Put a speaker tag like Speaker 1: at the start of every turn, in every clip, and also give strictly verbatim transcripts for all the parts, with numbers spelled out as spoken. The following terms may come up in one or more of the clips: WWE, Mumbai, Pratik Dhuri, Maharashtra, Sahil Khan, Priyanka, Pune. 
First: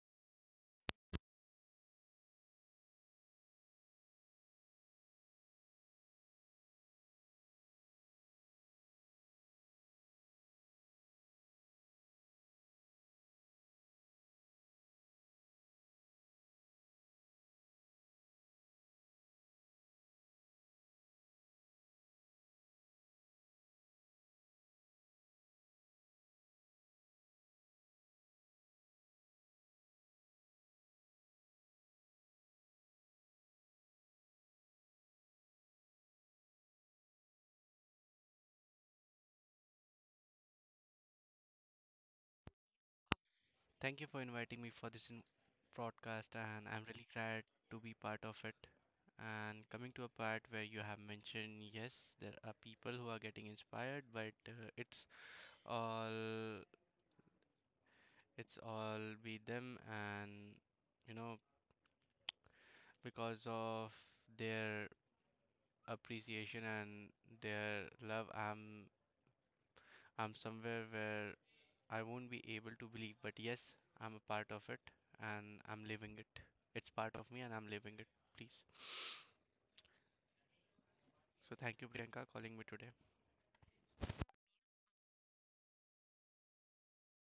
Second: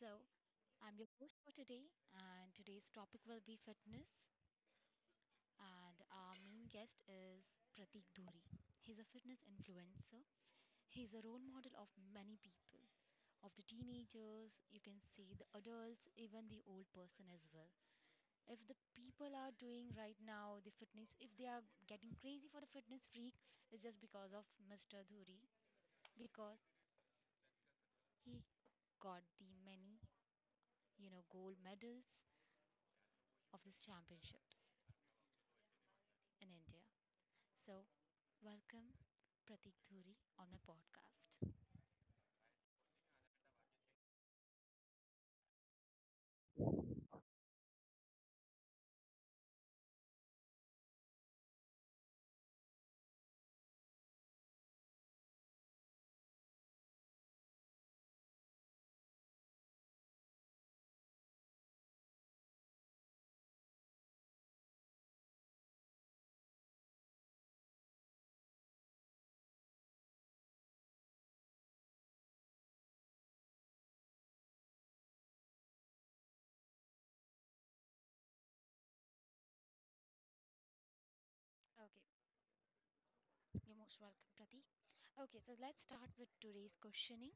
Speaker 1: So, I'm your host for today, and today's topic will be fitness. And our main guest is Pratik Dhuri. He's a fitness influencer. He's a role model of many people, of the teenagers, you can see the adults, even the old person as well. If the people are doing right now the fitness, if they are getting crazy for the fitness freak, it's just because of Mister Dhuri. because he got the many you know gold medals of these championships in India. So welcome Pratik Dhuri on my podcast.
Speaker 2: Thank you for inviting me for this in- broadcast, and I'm really glad to be part of it. And coming to a part where you have mentioned, yes, there are people who are getting inspired, but uh, it's all it's all be them, and you know because of their appreciation and their love, I'm I'm somewhere where I won't be able to believe, but yes, I'm a part of it and I'm living it. It's part of me and I'm living it. Please. So thank
Speaker 1: Okay,
Speaker 2: you, Priyanka, calling me today.
Speaker 1: you're most welcome, Pratik. Okay, so let's start with today's questioning.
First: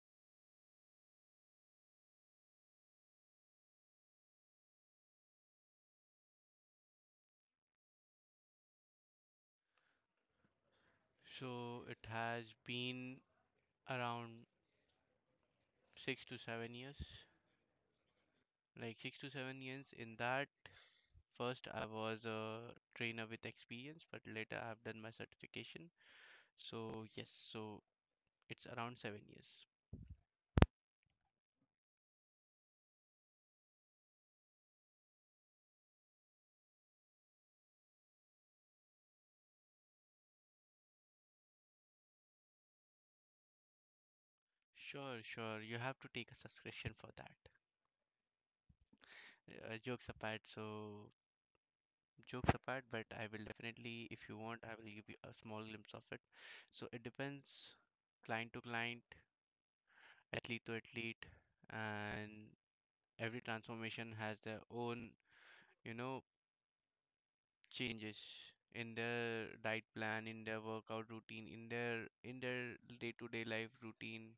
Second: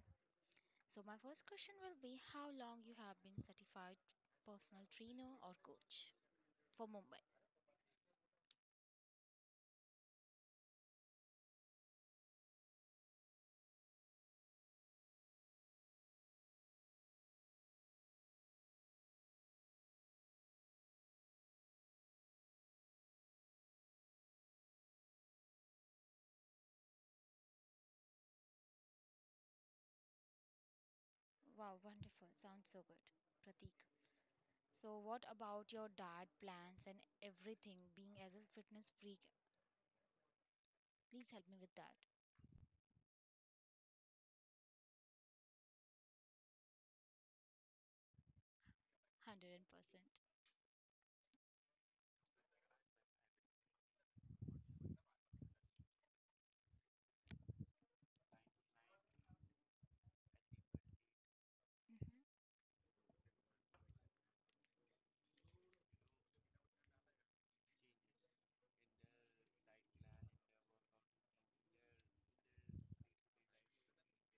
Speaker 1: So my first question will be how long you have been certified personal trainer or coach for Mumbai?
Speaker 2: So it has been around six to seven years. Like six to seven years in that. First, I was a trainer with experience, but later I've done my certification. So yes, so it's around seven years.
Speaker 1: Wow, wonderful. Sounds so good, Pratik. So, what about your diet plans and everything? Being as a fitness freak, please help me with that.
Speaker 2: Sure, sure. You have to take a subscription for that. Uh,
Speaker 1: one hundred percent.
Speaker 2: jokes apart, so jokes apart, but I will definitely, if you want, I will give you a small glimpse of it. So it depends client to client, athlete to athlete,
Speaker 1: Mhm.
Speaker 2: and every transformation has their own, you know, changes in their diet plan, in their workout routine, in their in their day-to-day life routine.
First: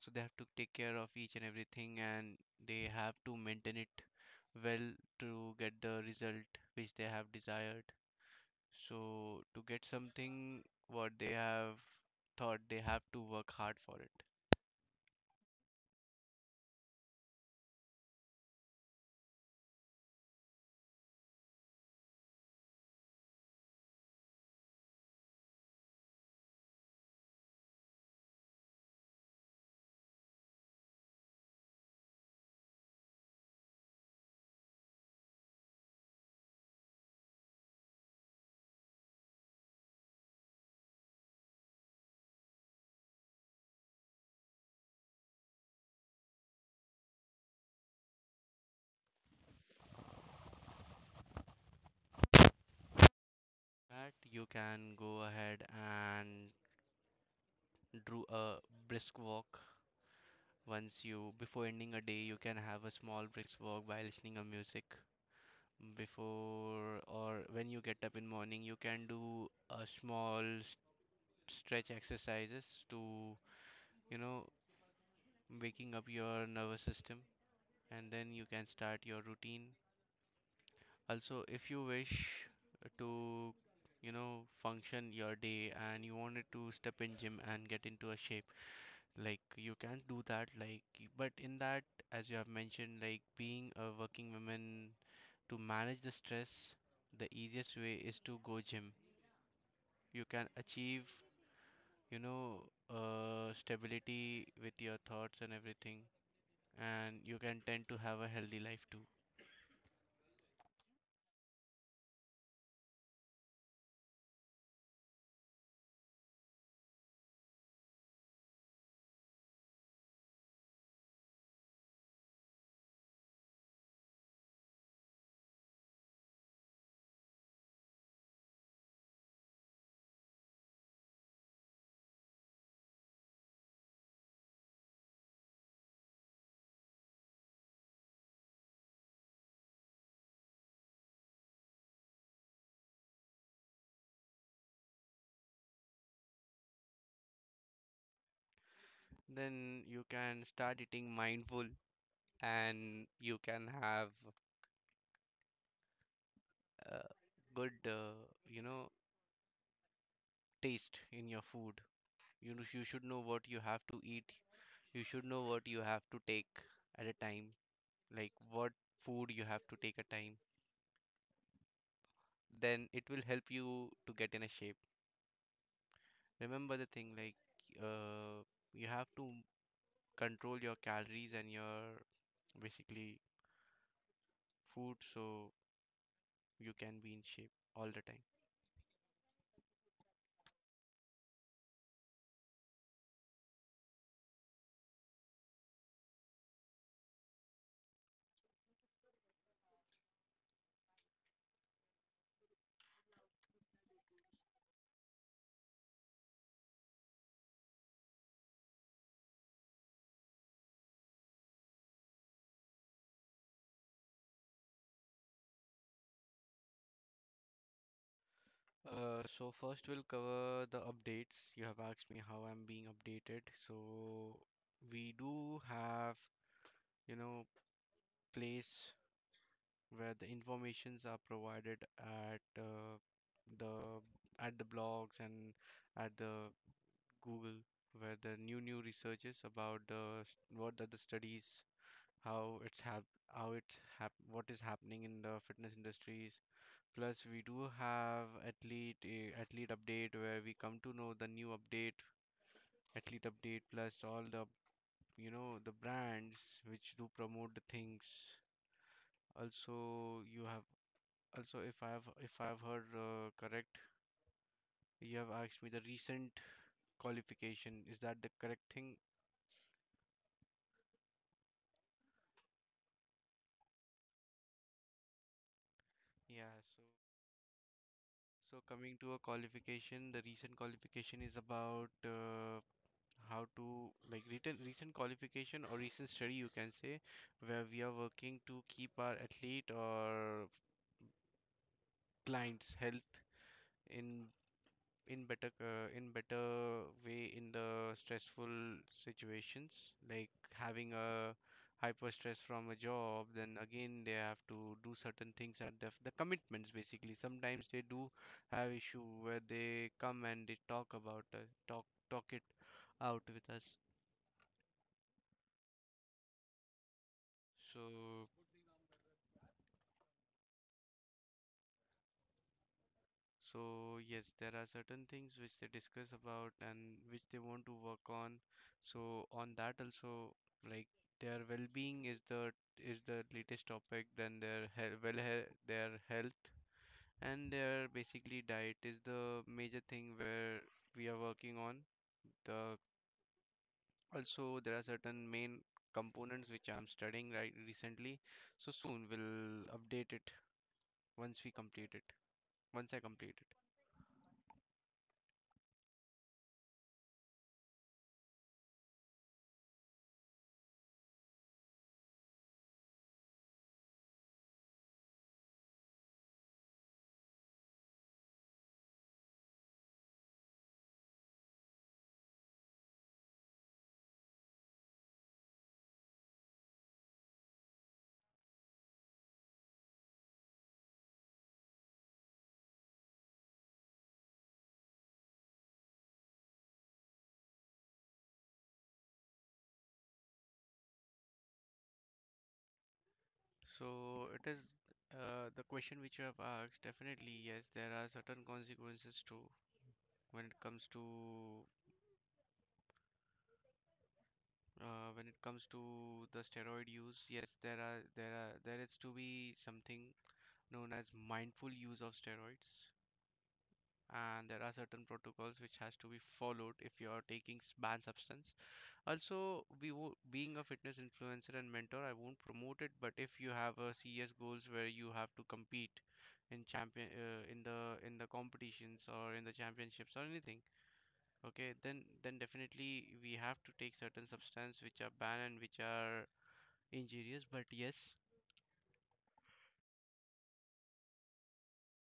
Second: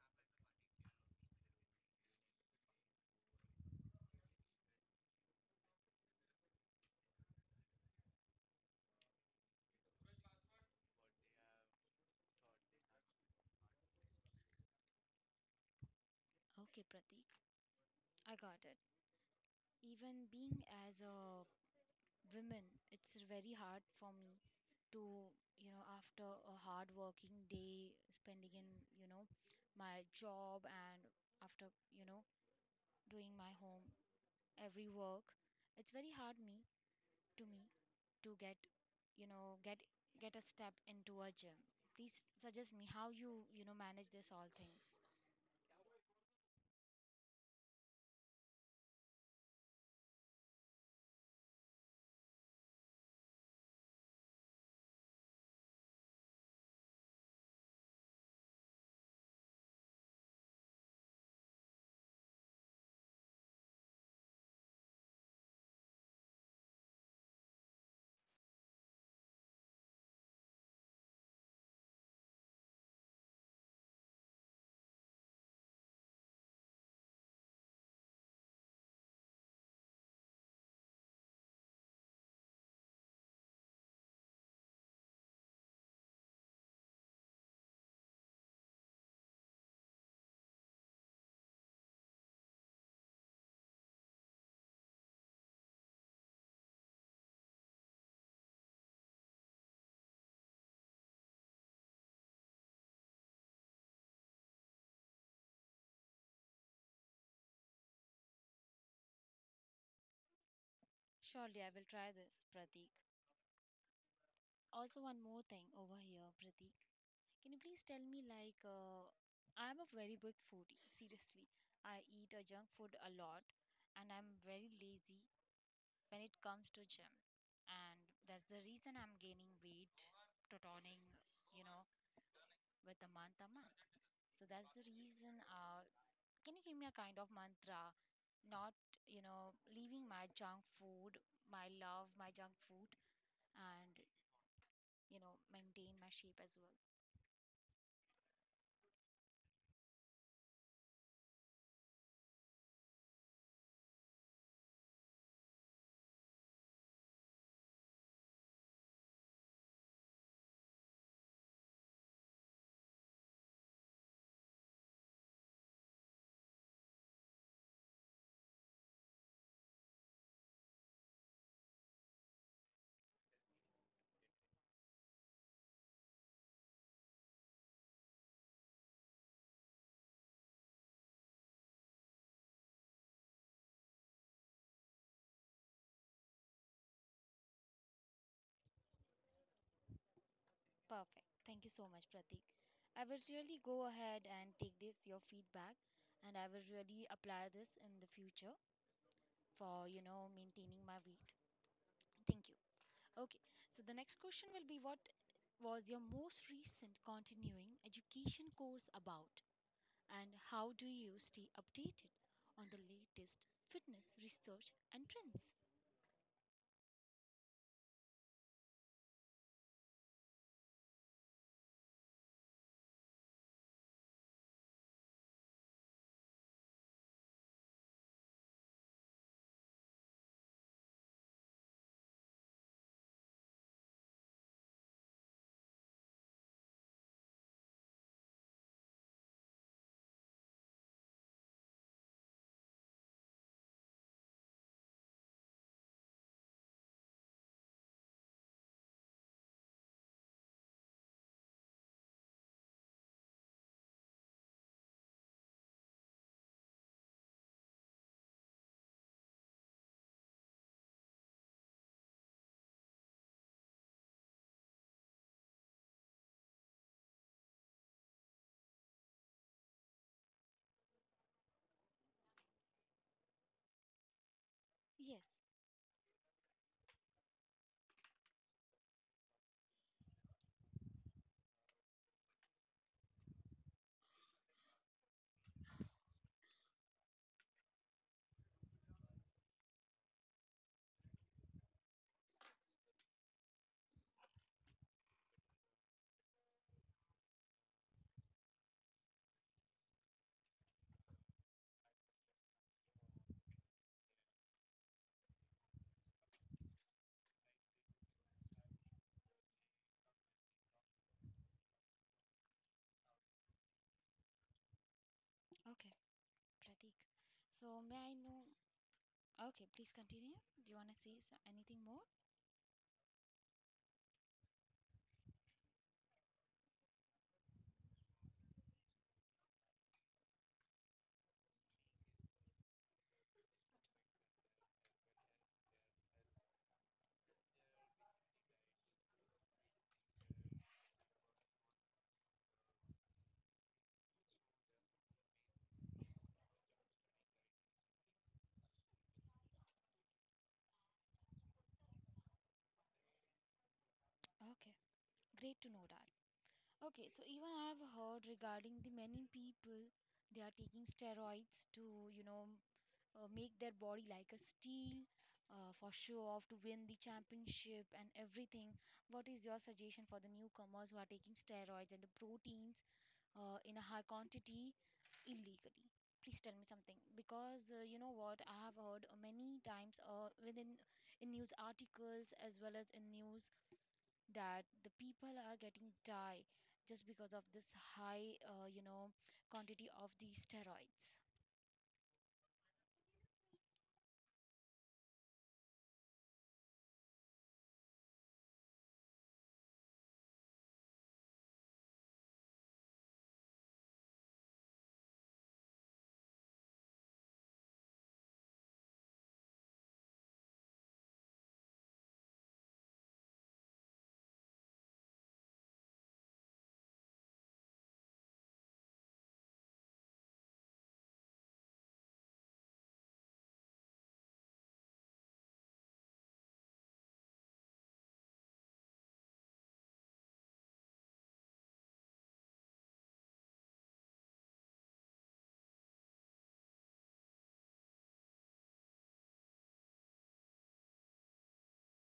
Speaker 2: So they have to take care of each and everything, and they have to maintain it well to get the result which they have desired. So to get something what they have thought, they have to work hard for it.
Speaker 1: Okay, Pratik, I got it. Even being as a women, it's very hard for me to, you know after a hard working day spending in, you know my job, and after you know doing my home every work, it's very hard me to me to get, you know get get a step into a gym. Please suggest me how you you know manage this all things.
Speaker 2: That you can go ahead and do a brisk walk. Once you before ending a day, you can have a small brisk walk by listening a music before, or when you get up in morning, you can do a small s- stretch exercises to, you know waking up your nervous system, and then you can start your routine. Also, if you wish to, you know, function your day and you wanted to step in gym and get into a shape, like you can do that. Like, y- but in that, as you have mentioned, like being a working woman, to manage the stress, the easiest way is to go gym. You can achieve, you know, uh, stability with your thoughts and everything, and you can tend to have a healthy life too.
Speaker 1: Surely I will try this, Pratik. Also, one more thing over here, Pratik, can you please tell me like, uh, I'm a very big foodie seriously, I eat a junk food a lot, and I'm very lazy when it comes to gym, and that's the reason I'm gaining weight, toning, you know with the month a month. So that's the reason. Uh, can you give me a kind of mantra? Not, you know, leaving my junk food, my love, my junk food, and, you know, maintain my shape as well.
Speaker 2: Then you can start eating mindful and you can have uh, good, uh, you know, taste in your food. You know, you should know what you have to eat. You should know what you have to take at a time, like what food you have to take at a time. Then it will help you to get in a shape. Remember the thing like, uh, you have to control your calories and your basically food so you can be in shape all the time.
Speaker 1: Perfect. Thank you so much, Pratik. I will really go ahead and take this, your feedback, and I will really apply this in the future for, you know, maintaining my weight. Thank you. Okay. So the next question will be what was your most recent continuing education course about? And how do you stay updated on the latest fitness research and trends?
Speaker 2: Uh, so first we'll cover the updates. You have asked me how I'm being updated. So we do have, you know, place where the informations are provided at uh, the at the blogs and at the Google where the new new researches about the s- what are the studies, how it's hap how it's hap what is happening in the fitness industries. Plus, we do have athlete uh, athlete update where we come to know the new update, athlete update plus all the you know the brands which do promote the things. Also, you have also if I have if I have heard uh, correct, you have asked me the recent qualification. Is that the correct thing?
Speaker 1: Yes.
Speaker 2: Yeah. So so coming to a qualification, the recent qualification is about, uh, how to like written recent qualification or recent study you can say, where we are working to keep our athlete or clients health in in better uh, in better way in the stressful situations, like having a hyper stress from a job, then again they have to do certain things at the, the commitments. Basically, sometimes they do have issue where they come and they talk about, uh, talk talk it out with us.
Speaker 1: Okay, Pratik.
Speaker 2: So
Speaker 1: So may I know? Okay, please continue. Do you want to say so- anything more?
Speaker 2: So yes, there are certain things which they discuss about and which they want to work on. So on that also, like their well-being is the is the latest topic. Then their health, well, he- their health and their basically diet is the major thing where we are working on. The Also, there are certain main components which I'm studying right recently. So soon we'll update it once we complete it. Once I complete it.
Speaker 1: Okay, great to know that. Okay, so even I have heard regarding the many people they are taking steroids to, you know uh, make their body like a steel, uh, for show off to win the championship and everything. What is your suggestion for the newcomers who are taking steroids and the proteins uh, in a high quantity illegally. Please tell me something because, uh, you know what I have heard uh, many times uh, within in news articles as well as in news that the people are getting die just because of this high, uh, you know quantity of these steroids.
Speaker 2: So it is, uh, the question which you have asked. Definitely, yes, there are certain consequences too when it comes to, uh, when it comes to the steroid use. Yes, there are there are there is to be something known as mindful use of steroids, and there are certain protocols which has to be followed if you are taking s- banned substance. Also, we wo- being a fitness influencer and mentor, I won't promote it, but if you have a C S goals where you have to compete in champion uh, in the in the competitions or in the championships or anything, okay, then then definitely we have to take certain substance which are banned and which are injurious. But yes,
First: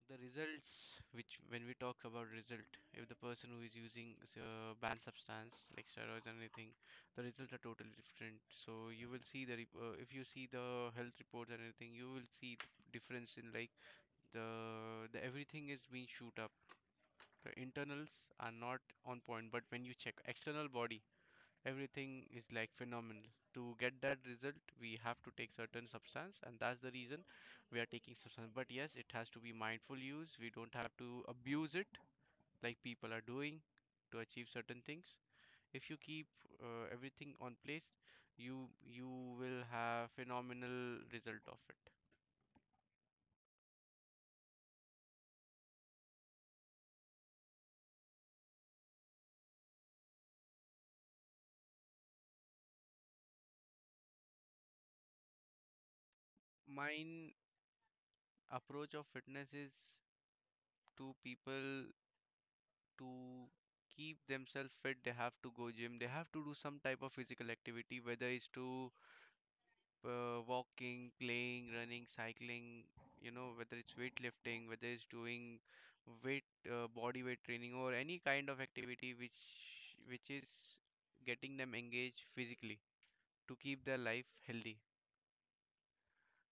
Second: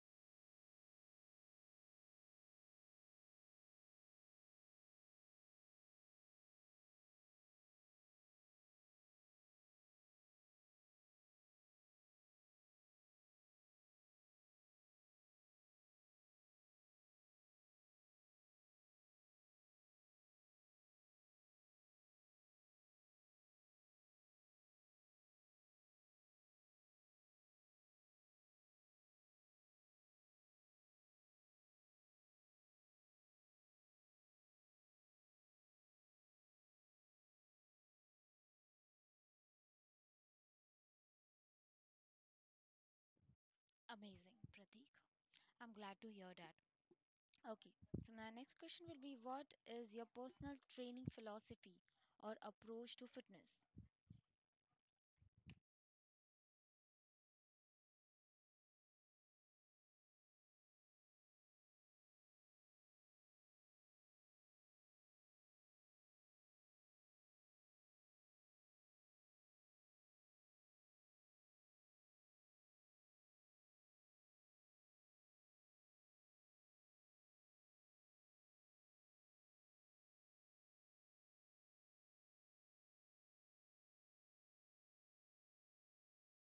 Speaker 2: the results, which when we talk about result, if the person who is using, uh, banned substance like steroids or anything, the results are totally different. So you will see the rep- uh, if you see the health reports or anything, you will see th- difference in, like, the the everything is being shoot up, the internals are not on point, but when you check external body, everything is like phenomenal. To get that result, we have to take certain substance, and that's the reason we are taking substance. But yes, it has to be mindful use. We don't have to abuse it like people are doing to achieve certain things. If you keep, uh, everything on place, you you will have phenomenal result of it.
Speaker 1: Amazing, Pratik. I'm glad to hear that. Okay, so my next question will be what is your personal training philosophy or approach to fitness?
Speaker 2: Mine approach of fitness is to people to keep themselves fit, they have to go gym, they have to do some type of physical activity, whether it's to, uh, walking, playing, running, cycling, you know, whether it's weightlifting, whether it's doing weight, uh, body weight training, or any kind of activity which which is getting them engaged physically to keep their life healthy.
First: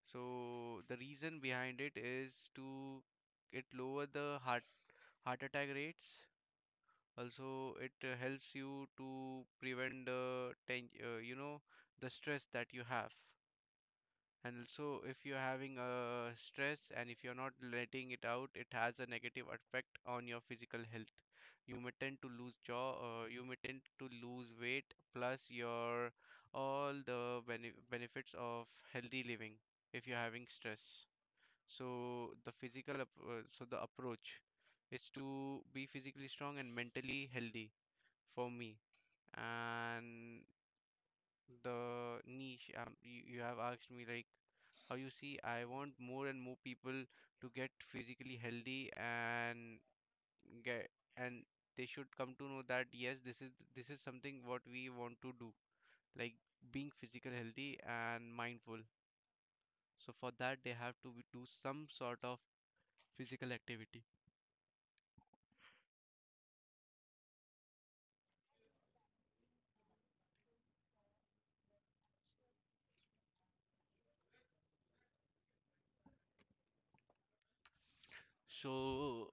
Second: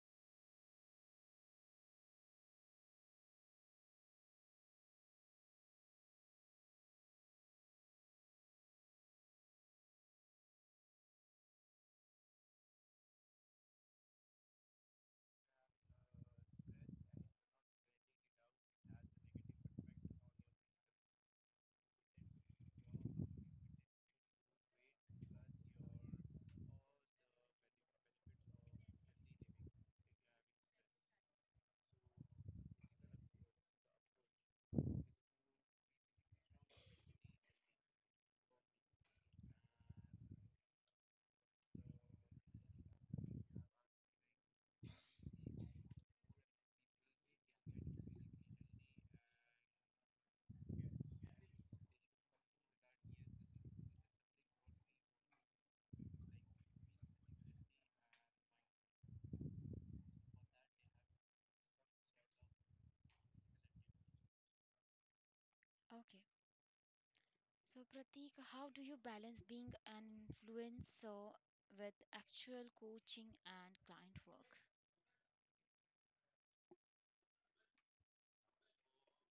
Speaker 2: So the reason behind it is to it lower the heart heart attack rates. Also, it uh, helps you to prevent the ten, uh, you know, the stress that you have. And also, if you're having a stress and if you're not letting it out, it has a negative effect on your physical health. You may tend to lose jaw, uh, you may tend to lose weight, plus your all the bene benefits of healthy living if you're having stress. So the physical, ap- uh, so the approach is to be physically strong and mentally healthy for me. And the niche. Um, you, you have asked me like how you see. I want more and more people to get physically healthy and get and they should come to know that yes, this is this is something what we want to do, like being physical healthy and mindful. So for that, they have to be- do some sort of physical activity.
Speaker 1: Okay. So, Pratik, how do you balance being an influencer with actual coaching and client work?
Speaker 2: So,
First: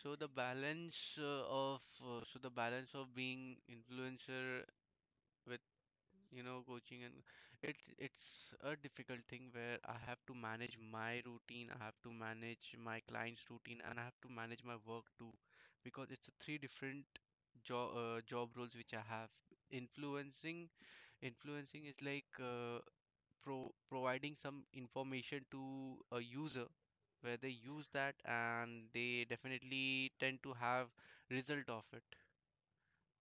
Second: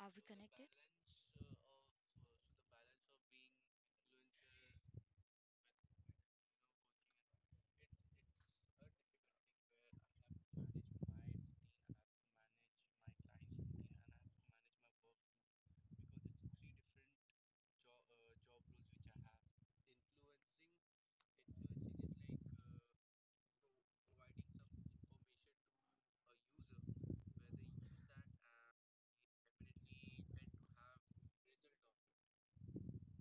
Speaker 1: Are
Speaker 2: so
Speaker 1: we
Speaker 2: the
Speaker 1: connected?
Speaker 2: balance uh, of uh, so the balance of being influencer with, you know, coaching and it's it's a difficult thing where I have to manage my routine, I have to manage my client's routine, and I have to manage my work too, because it's three different job uh, job roles which I have. Influencing Influencing is like, uh, pro providing some information to a user where they use that and they definitely tend to have result of it.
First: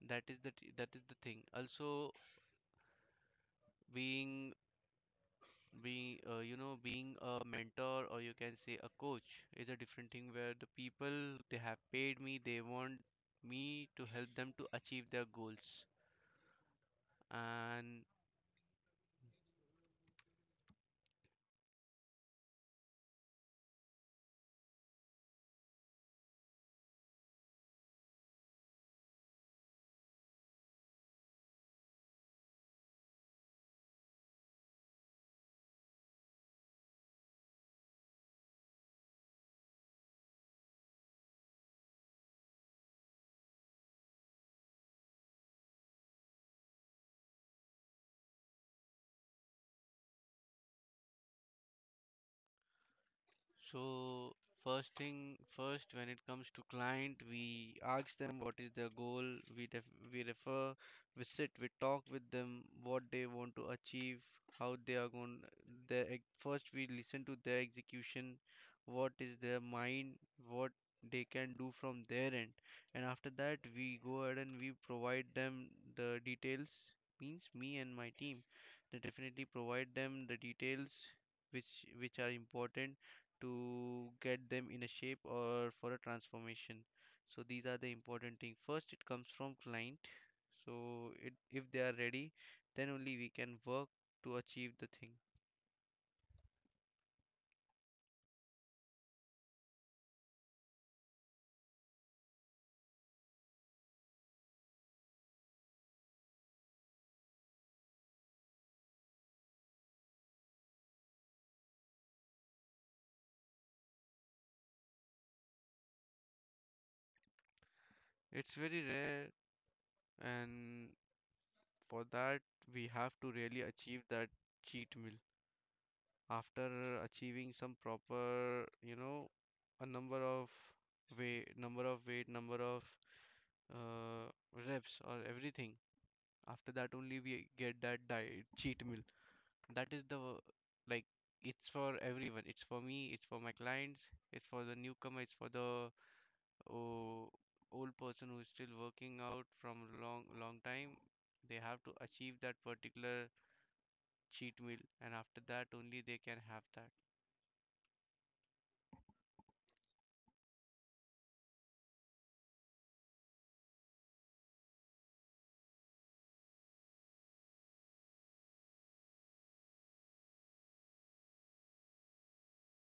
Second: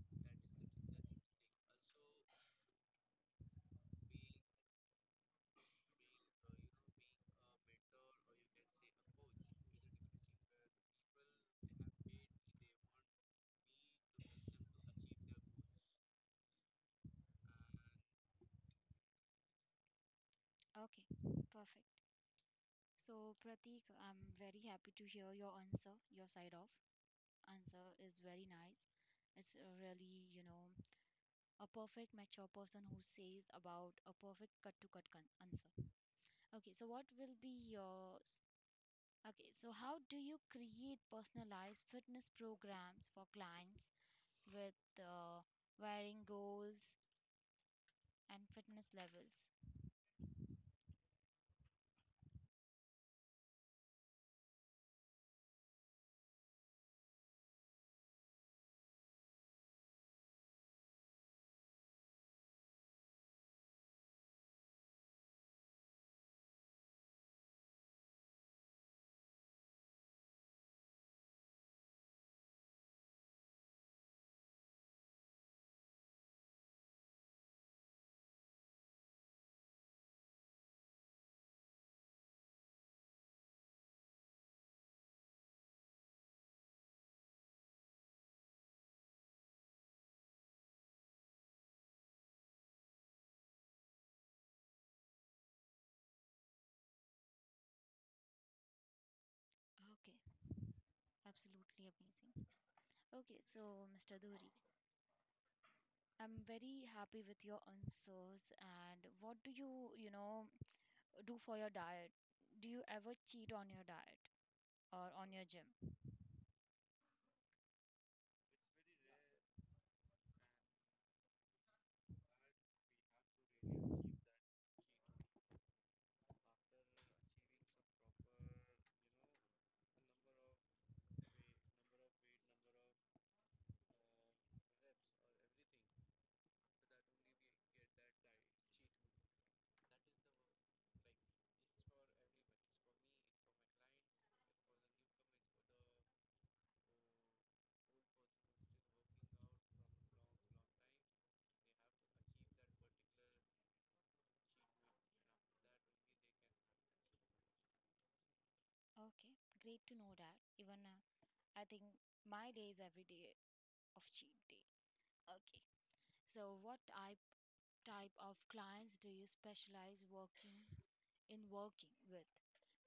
Speaker 2: That is the t- that is the thing. Also, being being, uh, you know being a mentor or you can say a coach is a different thing where the people they have paid me they want me to help them to achieve their goals and
Speaker 1: Okay, perfect. So, Pratik, I'm very happy to hear your answer. Your side of answer is very nice. It's a really, you know, a perfect mature person who says about a perfect cut to cut con- answer. Okay, so what will be your. Okay, so how do you create personalized fitness programs for clients with, uh, varying goals and fitness levels?
Speaker 2: so first thing first, when it comes to client, we ask them what is their goal. We def we refer, we sit, we talk with them what they want to achieve, how they are going. Their ex- first, we listen to their execution, what is their mind, what they can do from their end, and after that we go ahead and we provide them the details. Means me and my team, they definitely provide them the details which which are important to get them in a shape or for a transformation. So these are the important thing. First it comes from client, so it, if they are ready, then only we can work to achieve the thing.
Speaker 1: Okay, absolutely amazing. Okay, so Mister Dhuri, I'm very happy with your answers. And what do you, you know, do for your diet? Do you ever cheat on your diet or on your gym?
Speaker 2: It's very rare, and for that, we have to really achieve that cheat meal. After achieving some proper, you know, a number of weight, number of weight, number of, uh, reps, or everything. After that, only we get that diet cheat meal. That is the, like, it's for everyone, it's for me, it's for my clients, it's for the newcomer, it's for the oh, old person who is still working out from long long time. They have to achieve that particular cheat meal, and after that only they can have that.
Speaker 1: Okay, great to know that. Even, uh, I think my day is every day of cheat day. Okay. So, what I type of clients do you specialize working in working with?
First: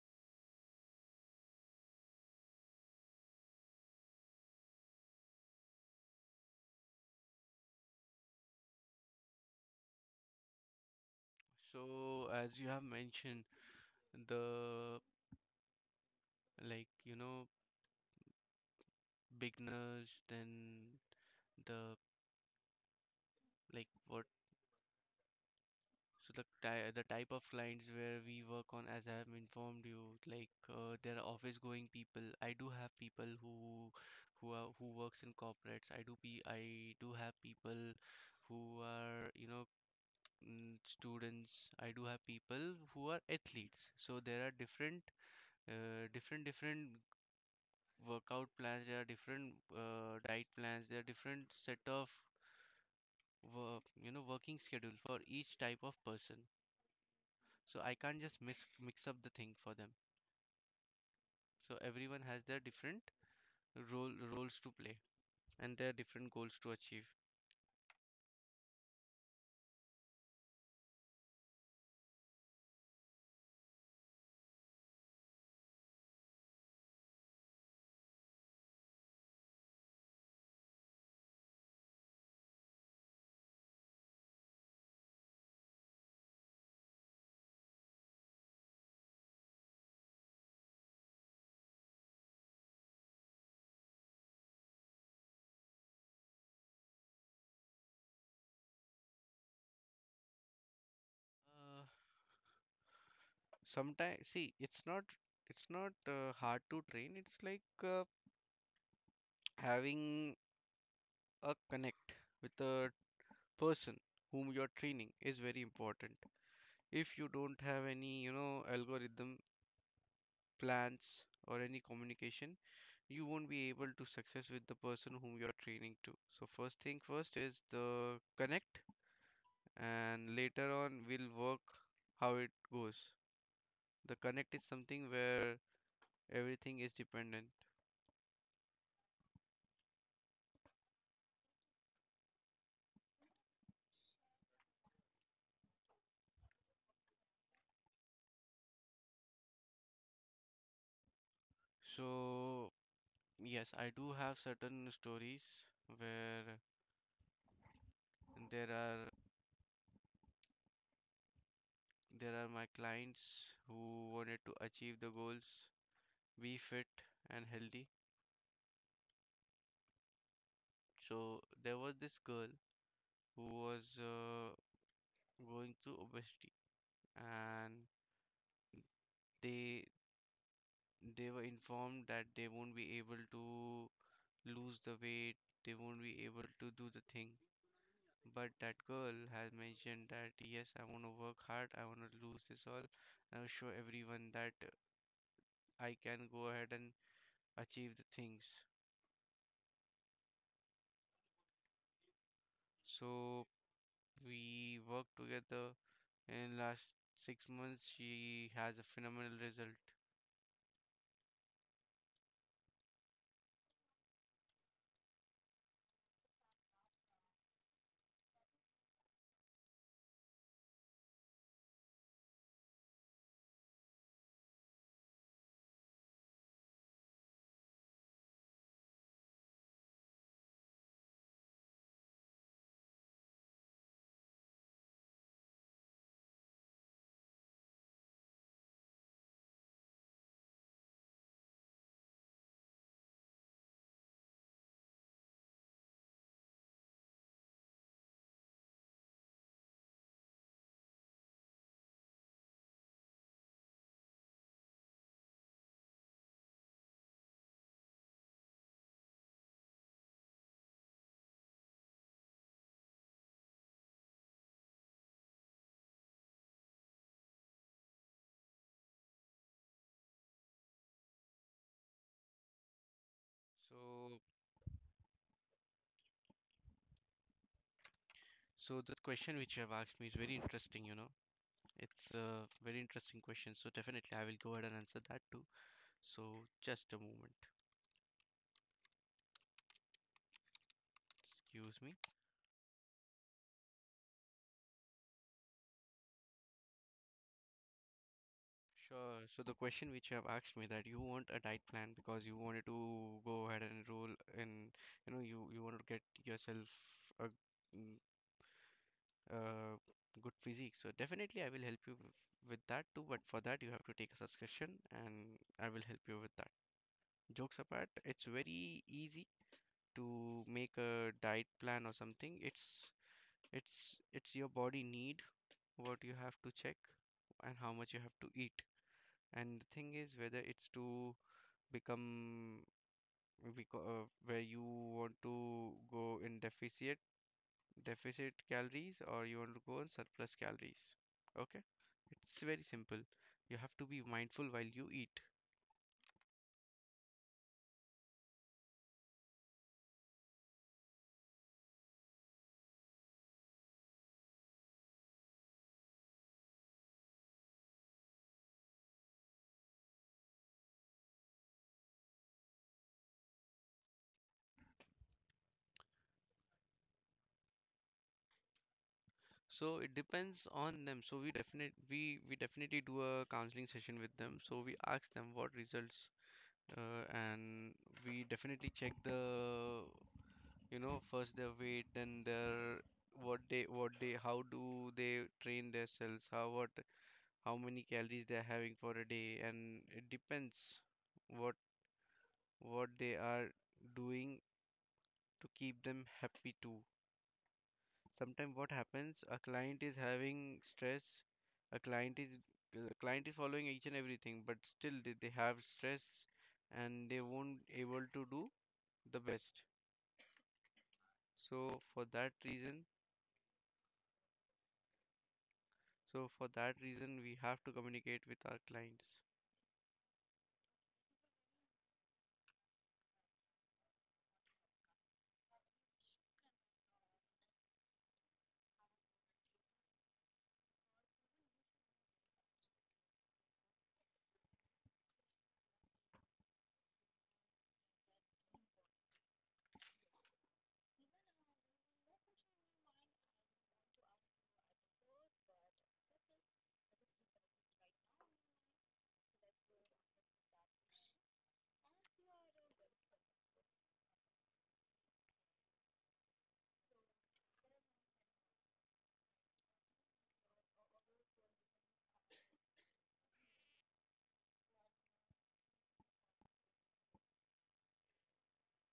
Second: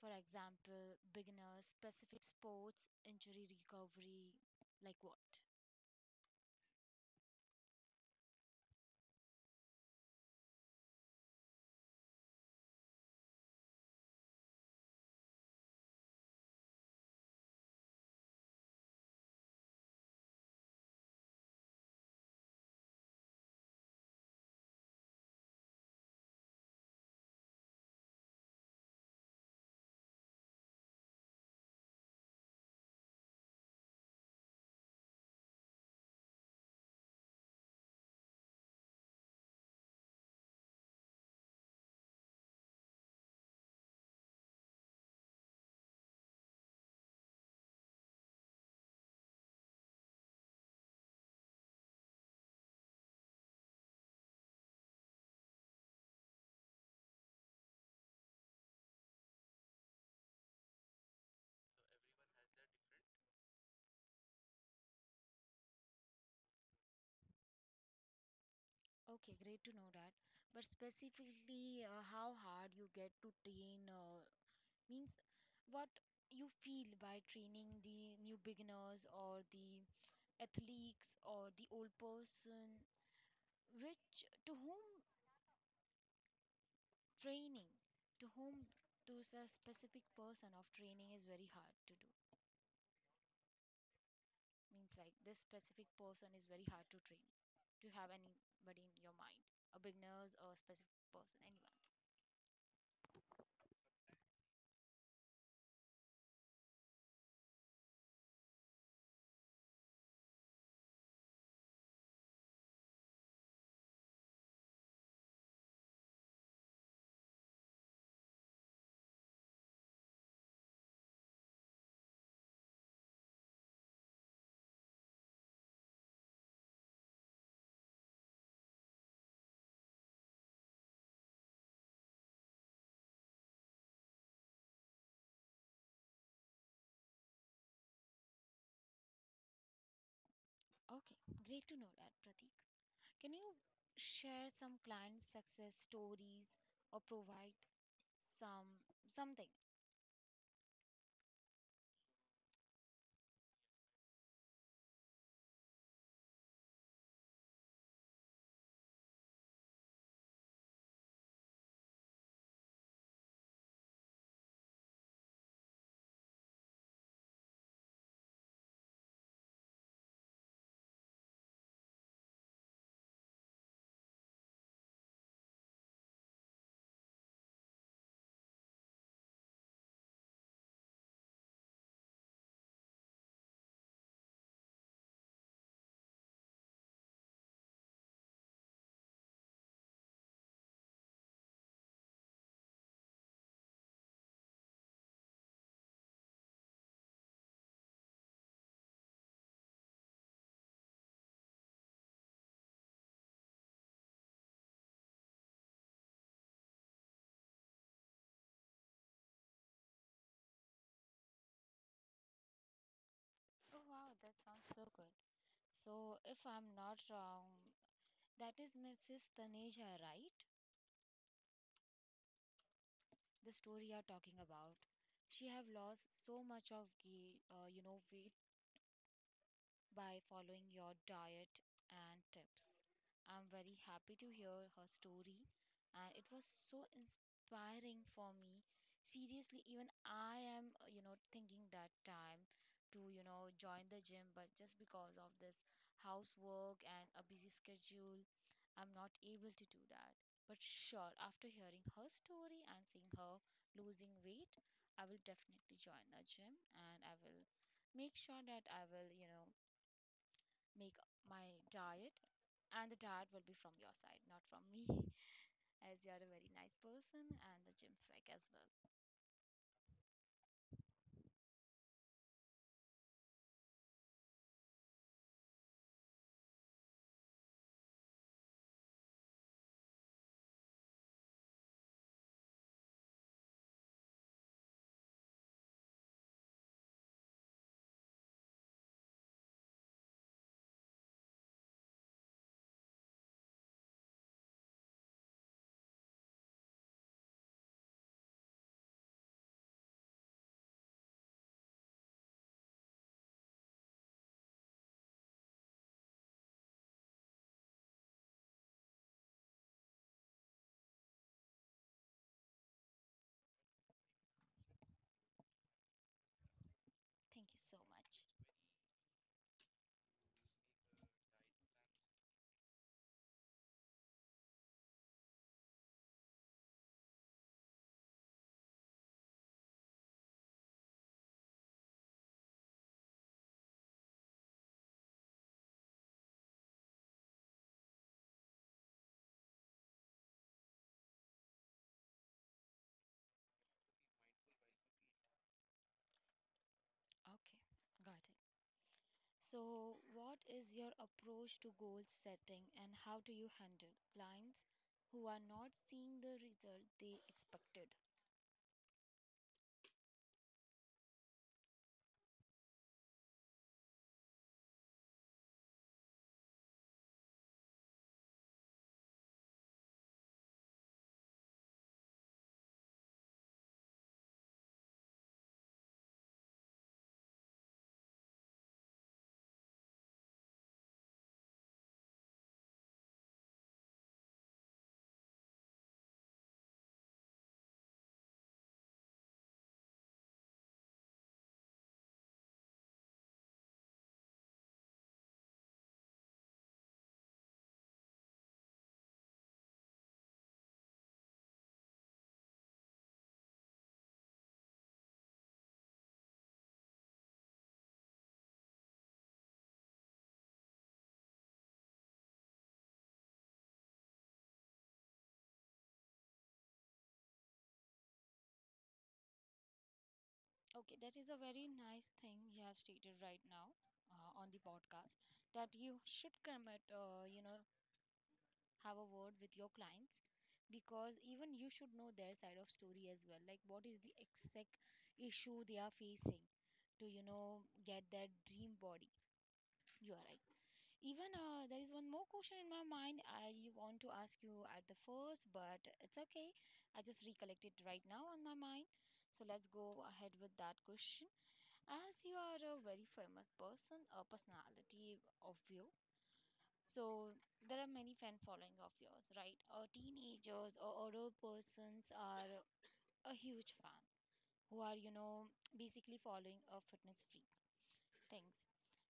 Speaker 1: For example, beginners, specific sports, injury recovery, like what?
Speaker 2: So as you have mentioned, the like, you know, beginners, then the like what. So the ty the type of clients where we work on, as I have informed you, like, uh, there are office-going people. I do have people who who are, who works in corporates. I do be I do have people who are, you know, mm, students. I do have people who are athletes. So there are different uh, different different workout plans. There are different uh, diet plans. There are different set of work, you know, working schedule for each type of person. So I can't just mix mix up the thing for them. So everyone has their different role roles to play, and their different goals to achieve.
Speaker 1: Okay, great to know that. But specifically, uh, how hard you get to train, uh, means what you feel by training the new beginners or the athletes or the old person, which to whom training to whom to a specific person of training is very hard to do, means like this specific person is very hard to train. To have anybody in your mind, a beginners or a specific person, anyone?
Speaker 2: uh, Sometimes, see, it's not, it's not uh, hard to train. It's like, uh, having a connect with the person whom you're training is very important. If you don't have any, you know, algorithm, plans, or any communication, you won't be able to success with the person whom you're training to. So first thing first is the connect, and later on we'll work how it goes. The connect is something where everything is dependent.
Speaker 1: Okay, great to know that, Pratik. Can you share some client success stories or provide some something?
Speaker 2: So yes, I do have certain stories where there are, there are my clients who wanted to achieve the goals, be fit and healthy. So there was this girl who was, uh, going through obesity, and they they were informed that they won't be able to lose the weight, they won't be able to do the thing. But that girl has mentioned that yes, I want to work hard, I want to lose this all, and I'll show everyone that I can go ahead and achieve the things. So we worked together in last six months. She has a phenomenal result.
Speaker 1: Oh wow, that sounds so good. So if I'm not wrong, that is Mrs. Taneja, right? The story you are talking about, she have lost so much of ga- uh, you know weight by following your diet and tips. I'm very happy to hear her story, and it was so inspiring for me. Seriously, even I am, uh, you know, thinking that time to, you know, join the gym, but just because of this housework and a busy schedule, I'm not able to do that. But sure, after hearing her story and seeing her losing weight, I will definitely join the gym and I will make sure that I will, you know, make my diet, and the diet will be from your side, not from me. As you are a very nice person and the gym freak as well.
Speaker 2: So so the question which you have asked me is very interesting, you know. It's a very interesting question, so definitely I will go ahead and answer that too. So just a moment. Excuse me. Sure. So the question which you have asked me, that you want a diet plan because you wanted to go ahead and roll in, you know, you you want to get yourself a, mm, uh good physique. So definitely I will help you w- with that too. But for that you have to take a subscription, and I will help you with that.
Speaker 1: Thank you
Speaker 2: Jokes
Speaker 1: so
Speaker 2: apart,
Speaker 1: much.
Speaker 2: it's very easy to make a diet plan or something. It's it's it's your body need, what you have to check and how much you have to eat. And the thing is whether it's to become, because, uh, where you want to go in deficit deficit calories or you want to go on surplus calories. Okay, it's very simple. You have to be mindful while you eat.
Speaker 1: Okay, got it. So what is your approach to goal setting, and how do you handle clients who are not seeing the result they expected?
Speaker 2: So it depends on them. So we definite we we definitely do a counseling session with them. So we ask them what results, uh, and we definitely check the, you know, first their weight, then their what they what they, how do they train their cells, how what how many calories they are having for a day, and it depends what what they are doing to keep them happy too. Sometimes what happens, a client is having stress, a client is a client is following each and everything, but still they, they have stress and they won't able to do the best. So for that reason, so for that reason we have to communicate with our clients.
Speaker 1: Okay, that is a very nice thing you have stated right now, uh, on the podcast, that you should commit, uh, you know have a word with your clients, because even you should know their side of story as well, like what is the exact issue they are facing to, you know get that dream body. You are right. Even, uh, there is one more question in my mind. I want to ask you at the first, but it's okay, I just recollected right now on my mind. So let's go ahead with that question. As you are a very famous person, a personality of you, so there are many fan following of yours, right? Or teenagers or adult persons are a huge fan, who are, you know, basically following a fitness freak things.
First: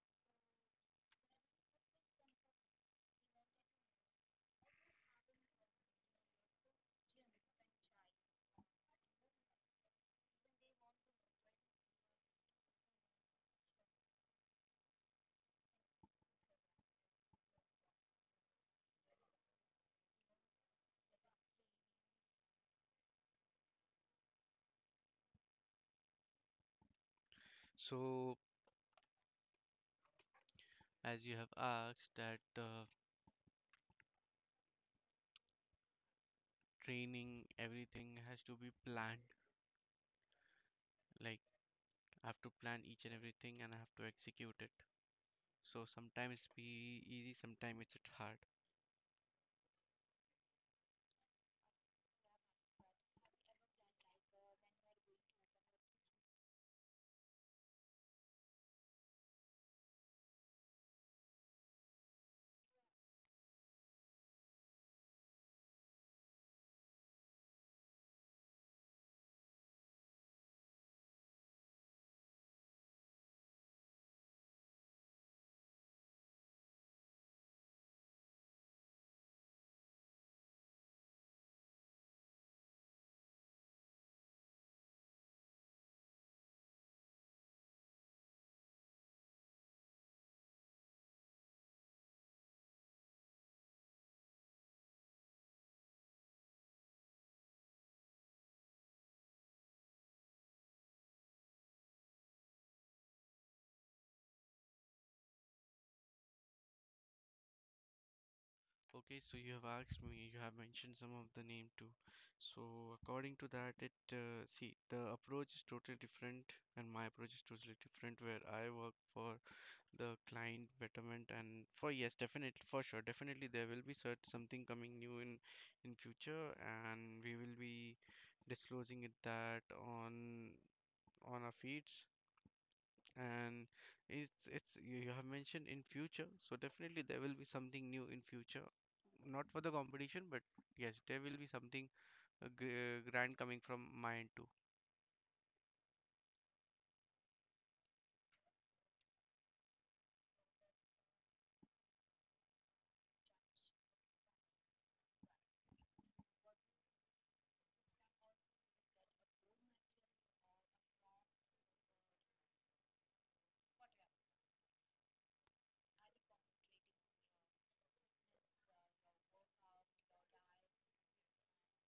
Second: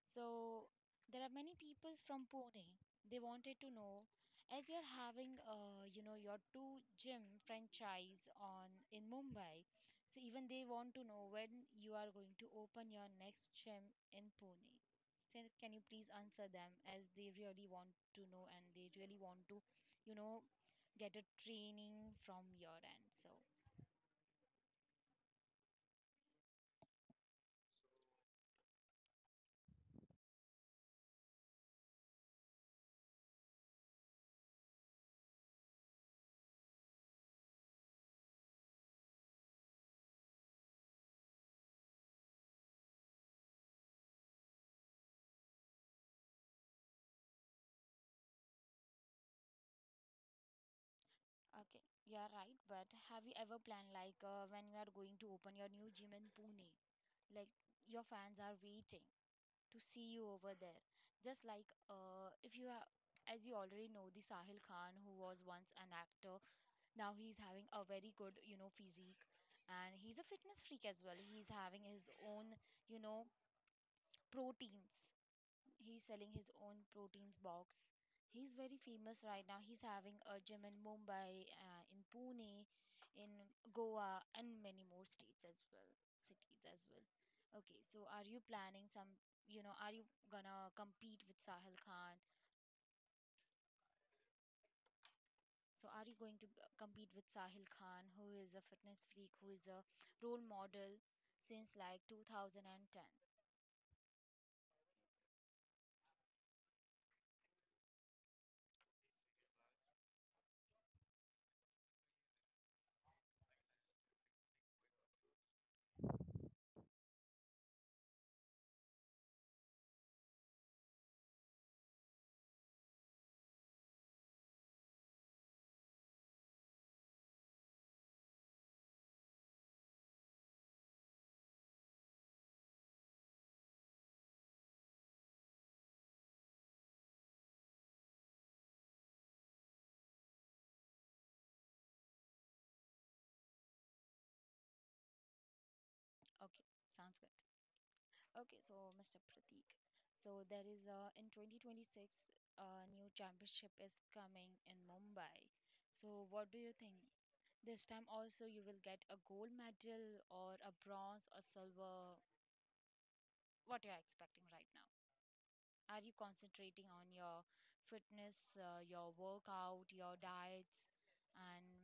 Speaker 1: So there are many people from Pune. They wanted to know, as you're having, uh, you know your two gym franchise on in Mumbai. So even they want to know when you are going to open your next gym in Pune. So can you please answer them, as they really want to know and they really want to, you know get a training from your end. So.
Speaker 2: So, as you have asked that, uh, training, everything has to be planned. Like, I have to plan each and everything and I have to execute it. So sometimes it's be easy, sometimes it's hard.
Speaker 1: Okay, you are right, but have you ever planned like, uh, when you are going to open your new gym in Pune? Like your fans are waiting to see you over there. Just like, uh, if you have, as you already know, the Sahil Khan, who was once an actor, now he's having a very good, you know, physique, and he's a fitness freak as well. He's having his own, you know, proteins. He's selling his own proteins box. He's very famous right now. He's having a gym in Mumbai, uh, in Pune, in Goa, and many more states as well, cities as well. Okay, so are you planning some, you know, are you gonna compete with Sahil Khan? So are you going to, uh, compete with Sahil Khan, who is a fitness freak, who is a role model since like two thousand ten?
Speaker 2: Okay, so you have asked me, you have mentioned some of the name too. So according to that, it uh, see, the approach is totally different, and my approach is totally different. Where I work for the client betterment, and for yes, definitely for sure, definitely there will be cert something coming new in in future, and we will be disclosing it that on on our feeds. And it's it's, you you have mentioned in future, so definitely there will be something new in future, not for the competition, but yes, there will be something, uh, gr- uh, grand coming from my end too.
Speaker 1: Okay, sounds good. Okay, so Mister Pratik, so there is, uh, in twenty twenty-six a new championship is coming in Mumbai. So what do you think? This time also you will get a gold medal or a bronze or silver. What you are expecting right now? Are you concentrating on your fitness, uh, your workout, your diets, and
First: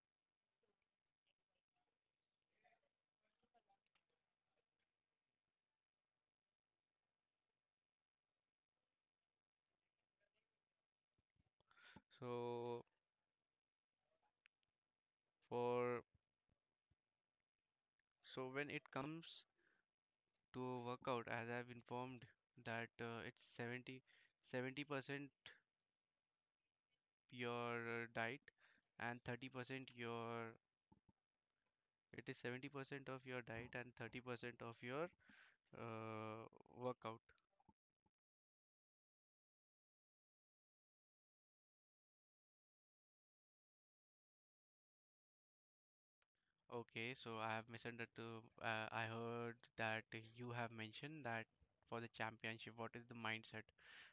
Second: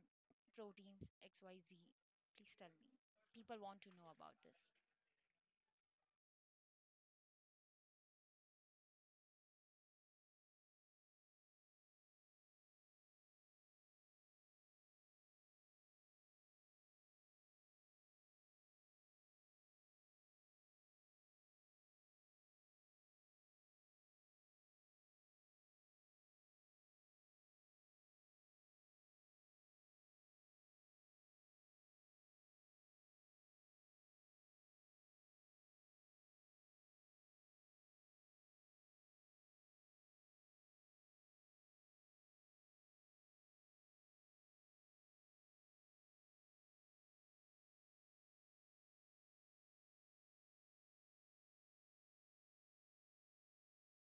Speaker 1: proteins X Y Z? Please tell me. People want to know about this.
Speaker 2: So for, so when it comes to workout, as I've informed, that, uh, it's seventy seventy percent your, uh, diet and thirty percent your, it is seventy percent of your diet and thirty percent of your uh, workout. Okay, so I have misunderstood. Uh, I heard that you have mentioned that for the championship, what is the mindset?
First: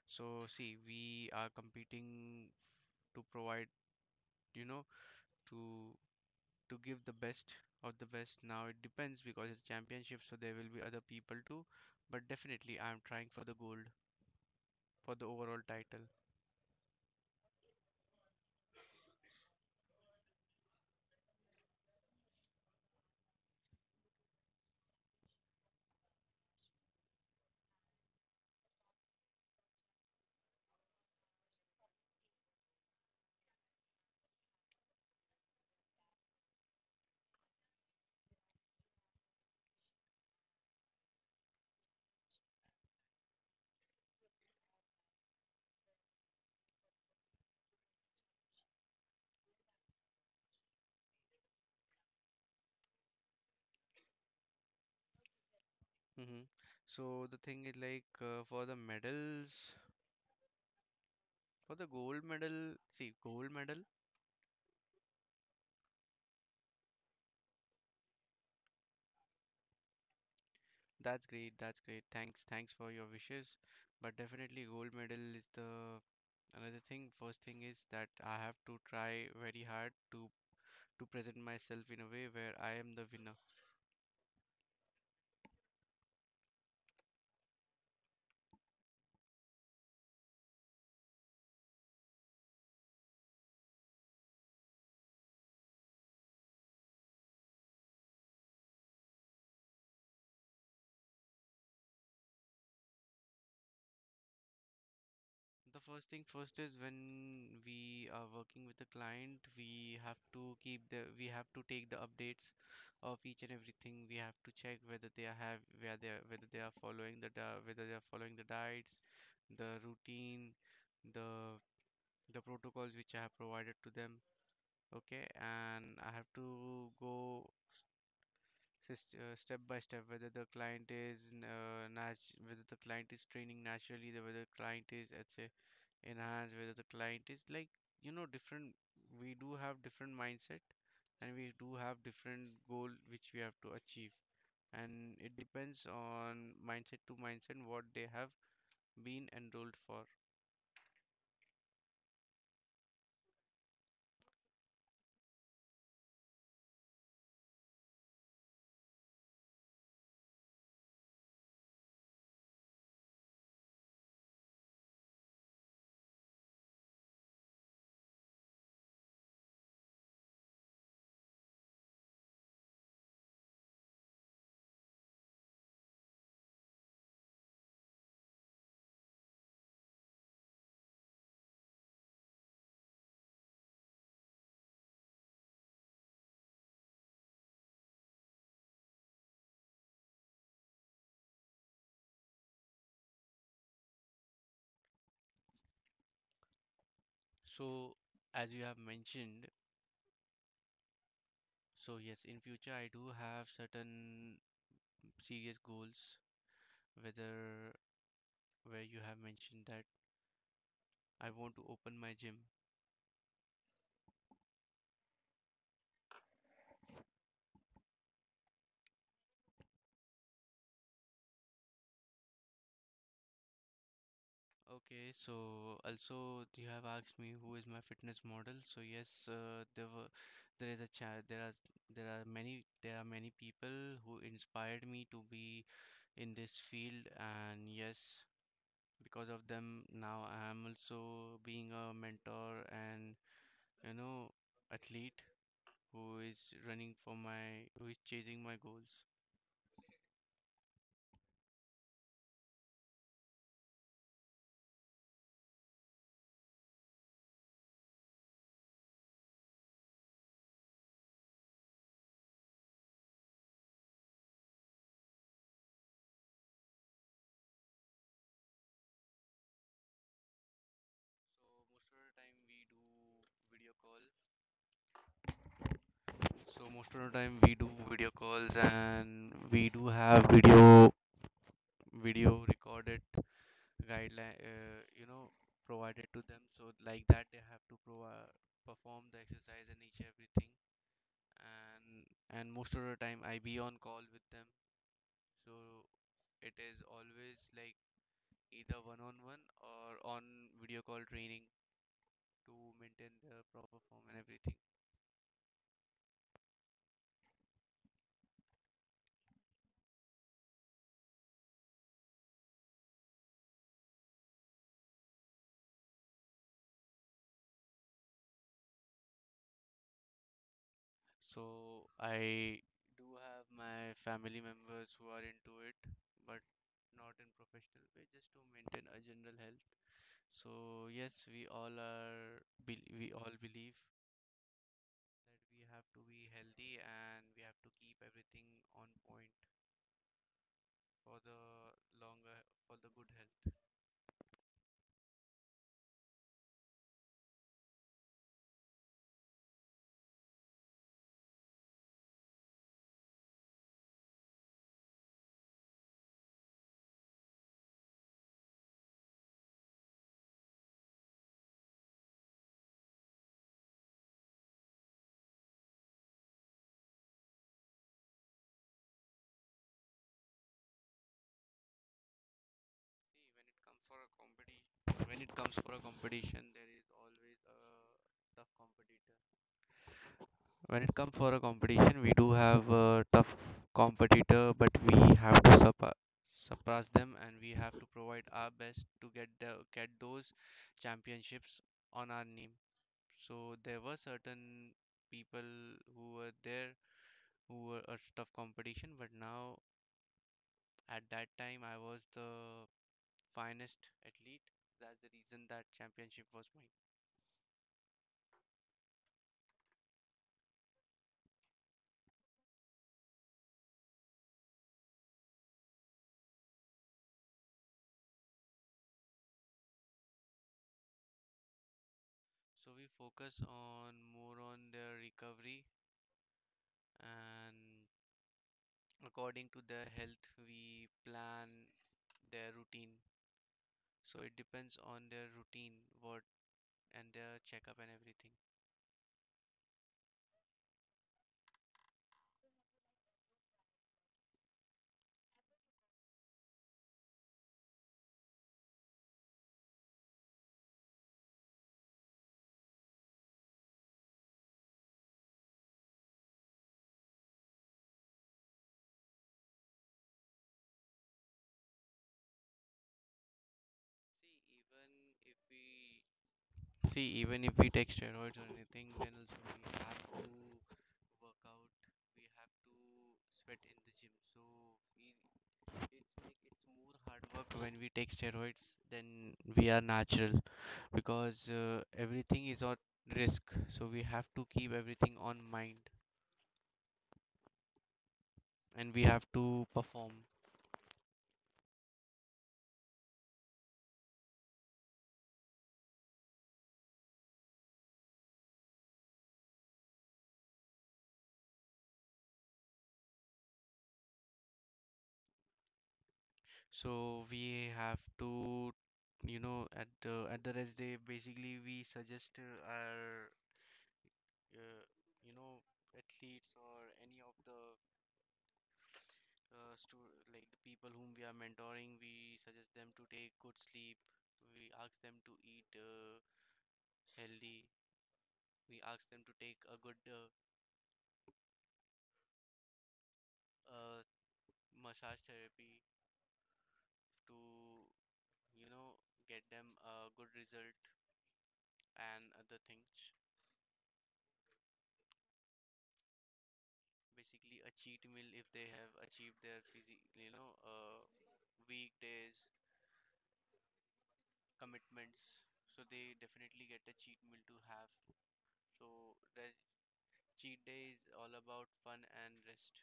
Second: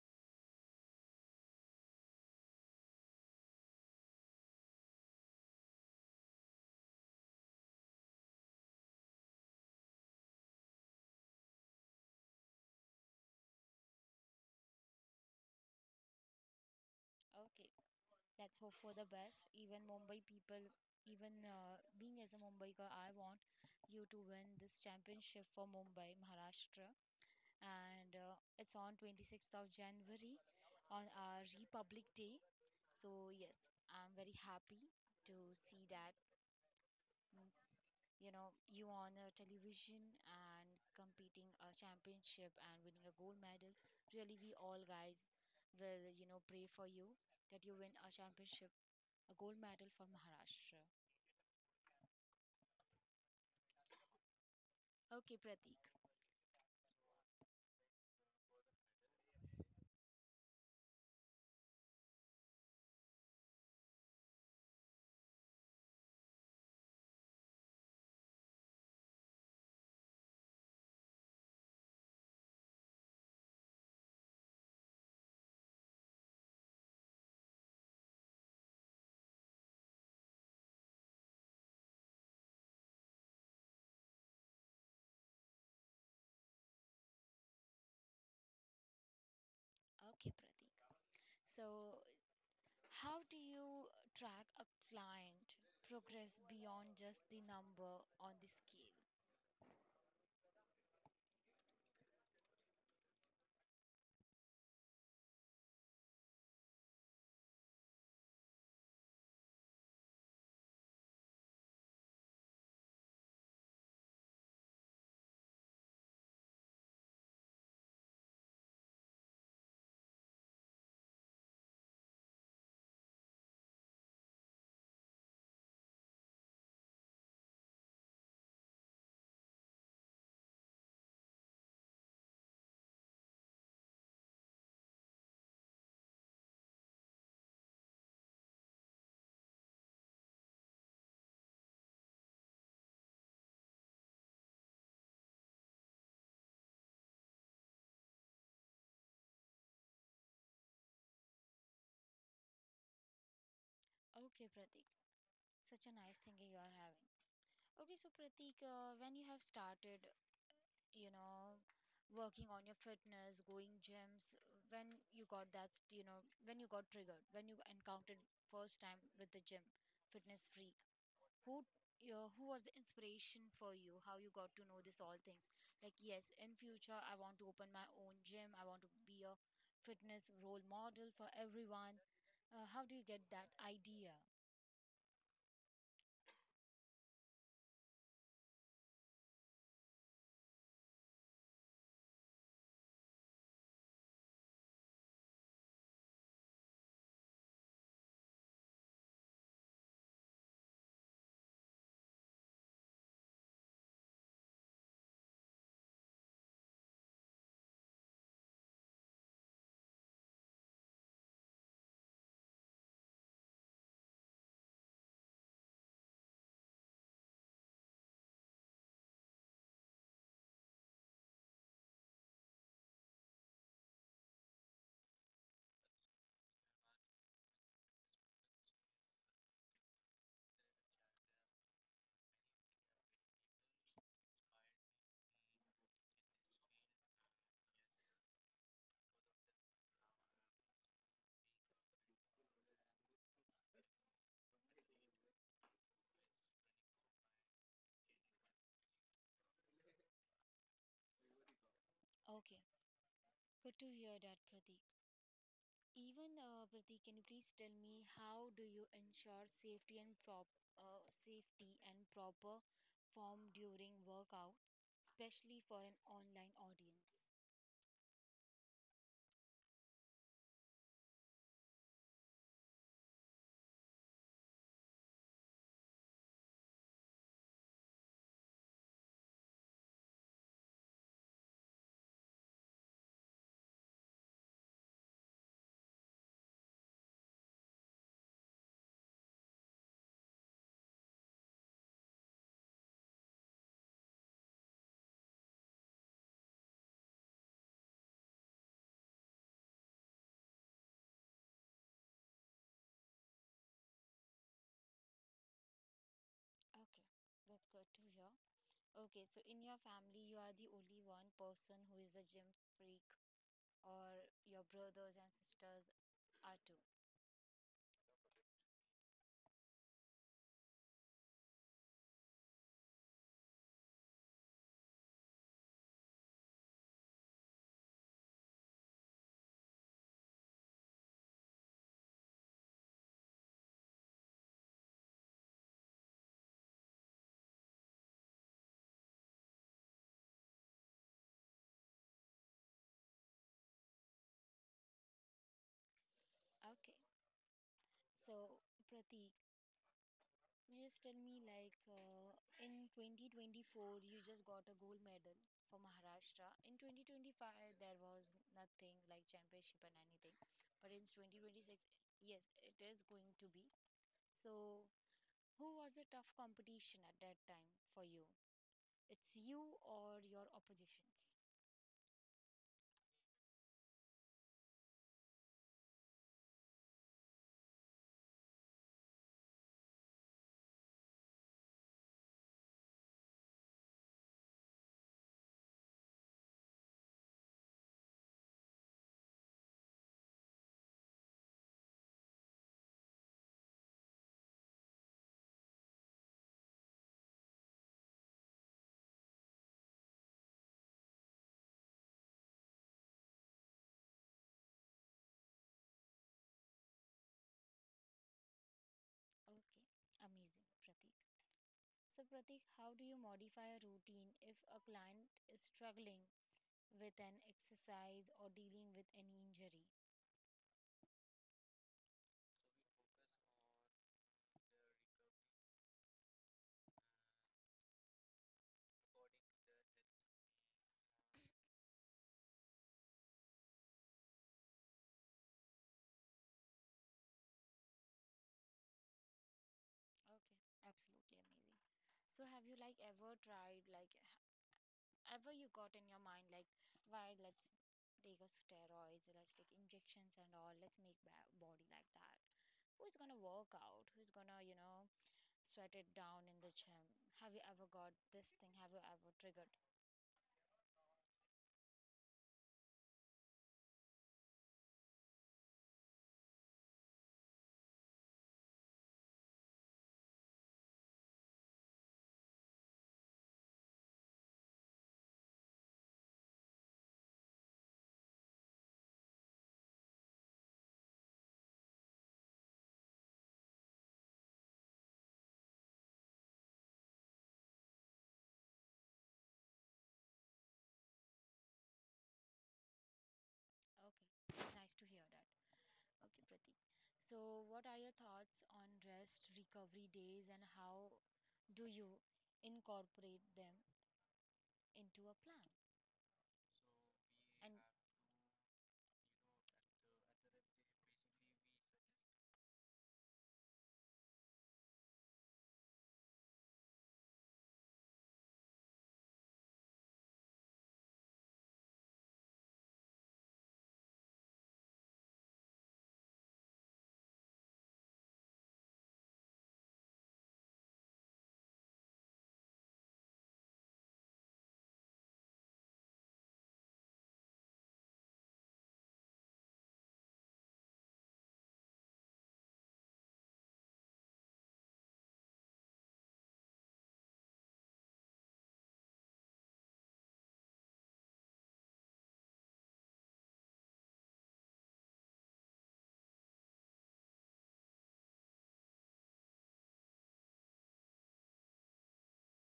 Speaker 2: So, see, we are competing to provide, you know, to to give the best of the best. Now it depends, because it's championship, so there will be other people too. But definitely, I'm trying for the gold, for the overall title.
Speaker 1: Okay. Let's hope for the best. Even Mumbai people, even, uh, being as a Mumbai girl, I want you to win this championship for Mumbai, Maharashtra. And, uh, it's on twenty-sixth of January on our Republic Day. So, yes, I'm very happy to see that. Means, you know, you on a television and competing a championship and winning a gold medal. Really, we all guys will, you know, pray for you that you win a championship, a gold medal for Maharashtra. Okay, Pratik.
Speaker 2: Hmm. So the thing is like, uh, for the medals, for the gold medal, see, gold medal. That's great. That's great. Thanks. Thanks for your wishes. But definitely gold medal is the another thing. First thing is that I have to try very hard to to present myself in a way where I am the winner.
Speaker 1: Okay, Pratik. So, how do you track a client progress beyond just the number on the scale?
Speaker 2: The first thing first is when we are working with a client, we have to keep the we have to take the updates of each and everything. We have to check whether they are have where they are, whether they are following the di- whether they are following the diets, the routine, the the protocols which I have provided to them. Okay, and I have to go, uh, step by step, whether the client is, uh, nat- whether the client is training naturally, the- whether the client is, let's say, enhanced, whether the client is like, you know, different. We do have different mindset, and we do have different goal which we have to achieve, and it depends on mindset to mindset what they have been enrolled for.
Speaker 1: Okay, Pratik. Such a nice thing you are having. Okay, so Pratik, uh, when you have started, you know, working on your fitness, going gyms, when you got that, you know, when you got triggered, when you encountered first time with the gym, fitness freak, who uh, who was the inspiration for you, how you got to know this all things, like, yes, in future I want to open my own gym, I want to be a fitness role model for everyone. Uh, how do you get that idea?
Speaker 2: So as you have mentioned, so yes, in future I do have certain serious goals, whether, where you have mentioned that I want to open my gym. Okay, so also you have asked me who is my fitness model. So yes, uh, there were, there is a cha there are there are many there are many people who inspired me to be in this field, and yes, because of them now I am also being a mentor and, you know, athlete who is, running for my, who is chasing my goals.
Speaker 1: Okay, good to hear that, Pratik. Even uh, Pratik, can you please tell me how do you ensure safety and prop uh, safety and proper form during workout, especially for an online audience?
Speaker 2: So most of the time we do video call. So most of the time we do video calls, and we do have video video recorded guideline, uh, you know, provided to them. So like that they have to provide perform the exercise and each everything, and and most of the time I be on call with them. So it is always like, either one on one, or on video call training, to maintain their proper form and everything.
Speaker 1: Okay, that's good to hear. Okay, so in your family, you are the only one person who is a gym freak, or your brothers and sisters are too.
Speaker 2: So I do have my family members who are into it, but not in professional way, just to maintain a general health. So yes, we all are, bel we all believe that we have to be healthy and we have to keep everything on point for the longer for the good health.
Speaker 1: Okay, so Pratik, just tell me, like, uh, in twenty twenty-four, you just got a gold medal for Maharashtra. In twenty twenty-five, there was nothing like championship and anything, but in twenty twenty-six, yes, it is going to be. So, who was the tough competition at that time for you? It's you or your oppositions?
Speaker 2: See, when it comes for a competition, when it comes for a competition, there is always a tough competitor. When it comes for a competition, we do have a tough competitor, but we have to surpa- surpass them, and we have to provide our best to get the, get those championships on our name. So there were certain people who were there, who were a tough competition, but now, at that time I was the finest athlete. That's the reason that championship was mine.
Speaker 1: Okay, amazing, Pratik. So, Pratik, how do you modify a routine if a client is struggling with an exercise or dealing with any injury?
Speaker 2: So we focus on more on their recovery, and according to their health we plan their routine. So it depends on their routine, what, and their checkup and everything.
Speaker 1: Okay, absolutely amazing. So, have you, like, ever tried, like, ever you got in your mind, like, why, let's take a steroids, let's take injections and all, let's make ba- body like that. Who's gonna work out? Who's gonna, you know, sweat it down in the gym? Have you ever got this thing? Have you ever triggered?
Speaker 2: See, even if we see, even if we take steroids or anything, then also we have to work out, we have to sweat in the gym. So we it's like, it's more hard work when we take steroids than we are natural, because, uh, everything is on risk. So we have to keep everything on mind, and we have to perform.
Speaker 1: Okay, nice to hear that. Okay, Pratik. So, what are your thoughts on rest recovery days and how do you incorporate them into a plan?
Speaker 2: So we
Speaker 1: And
Speaker 2: have to, you know, at the, at the rest day, basically we suggest, uh, our, uh, you know, athletes, or any of the, uh, stu like the people whom we are mentoring, we suggest them to take good sleep. We ask them to eat, uh, healthy. We ask them to take a good, uh, uh, massage therapy to, you know, get them a good result and other things. Basically a cheat meal if they have achieved their physique, you know, uh, weekdays commitments. So they definitely get a cheat meal to have. So rest, cheat day is all about fun and rest.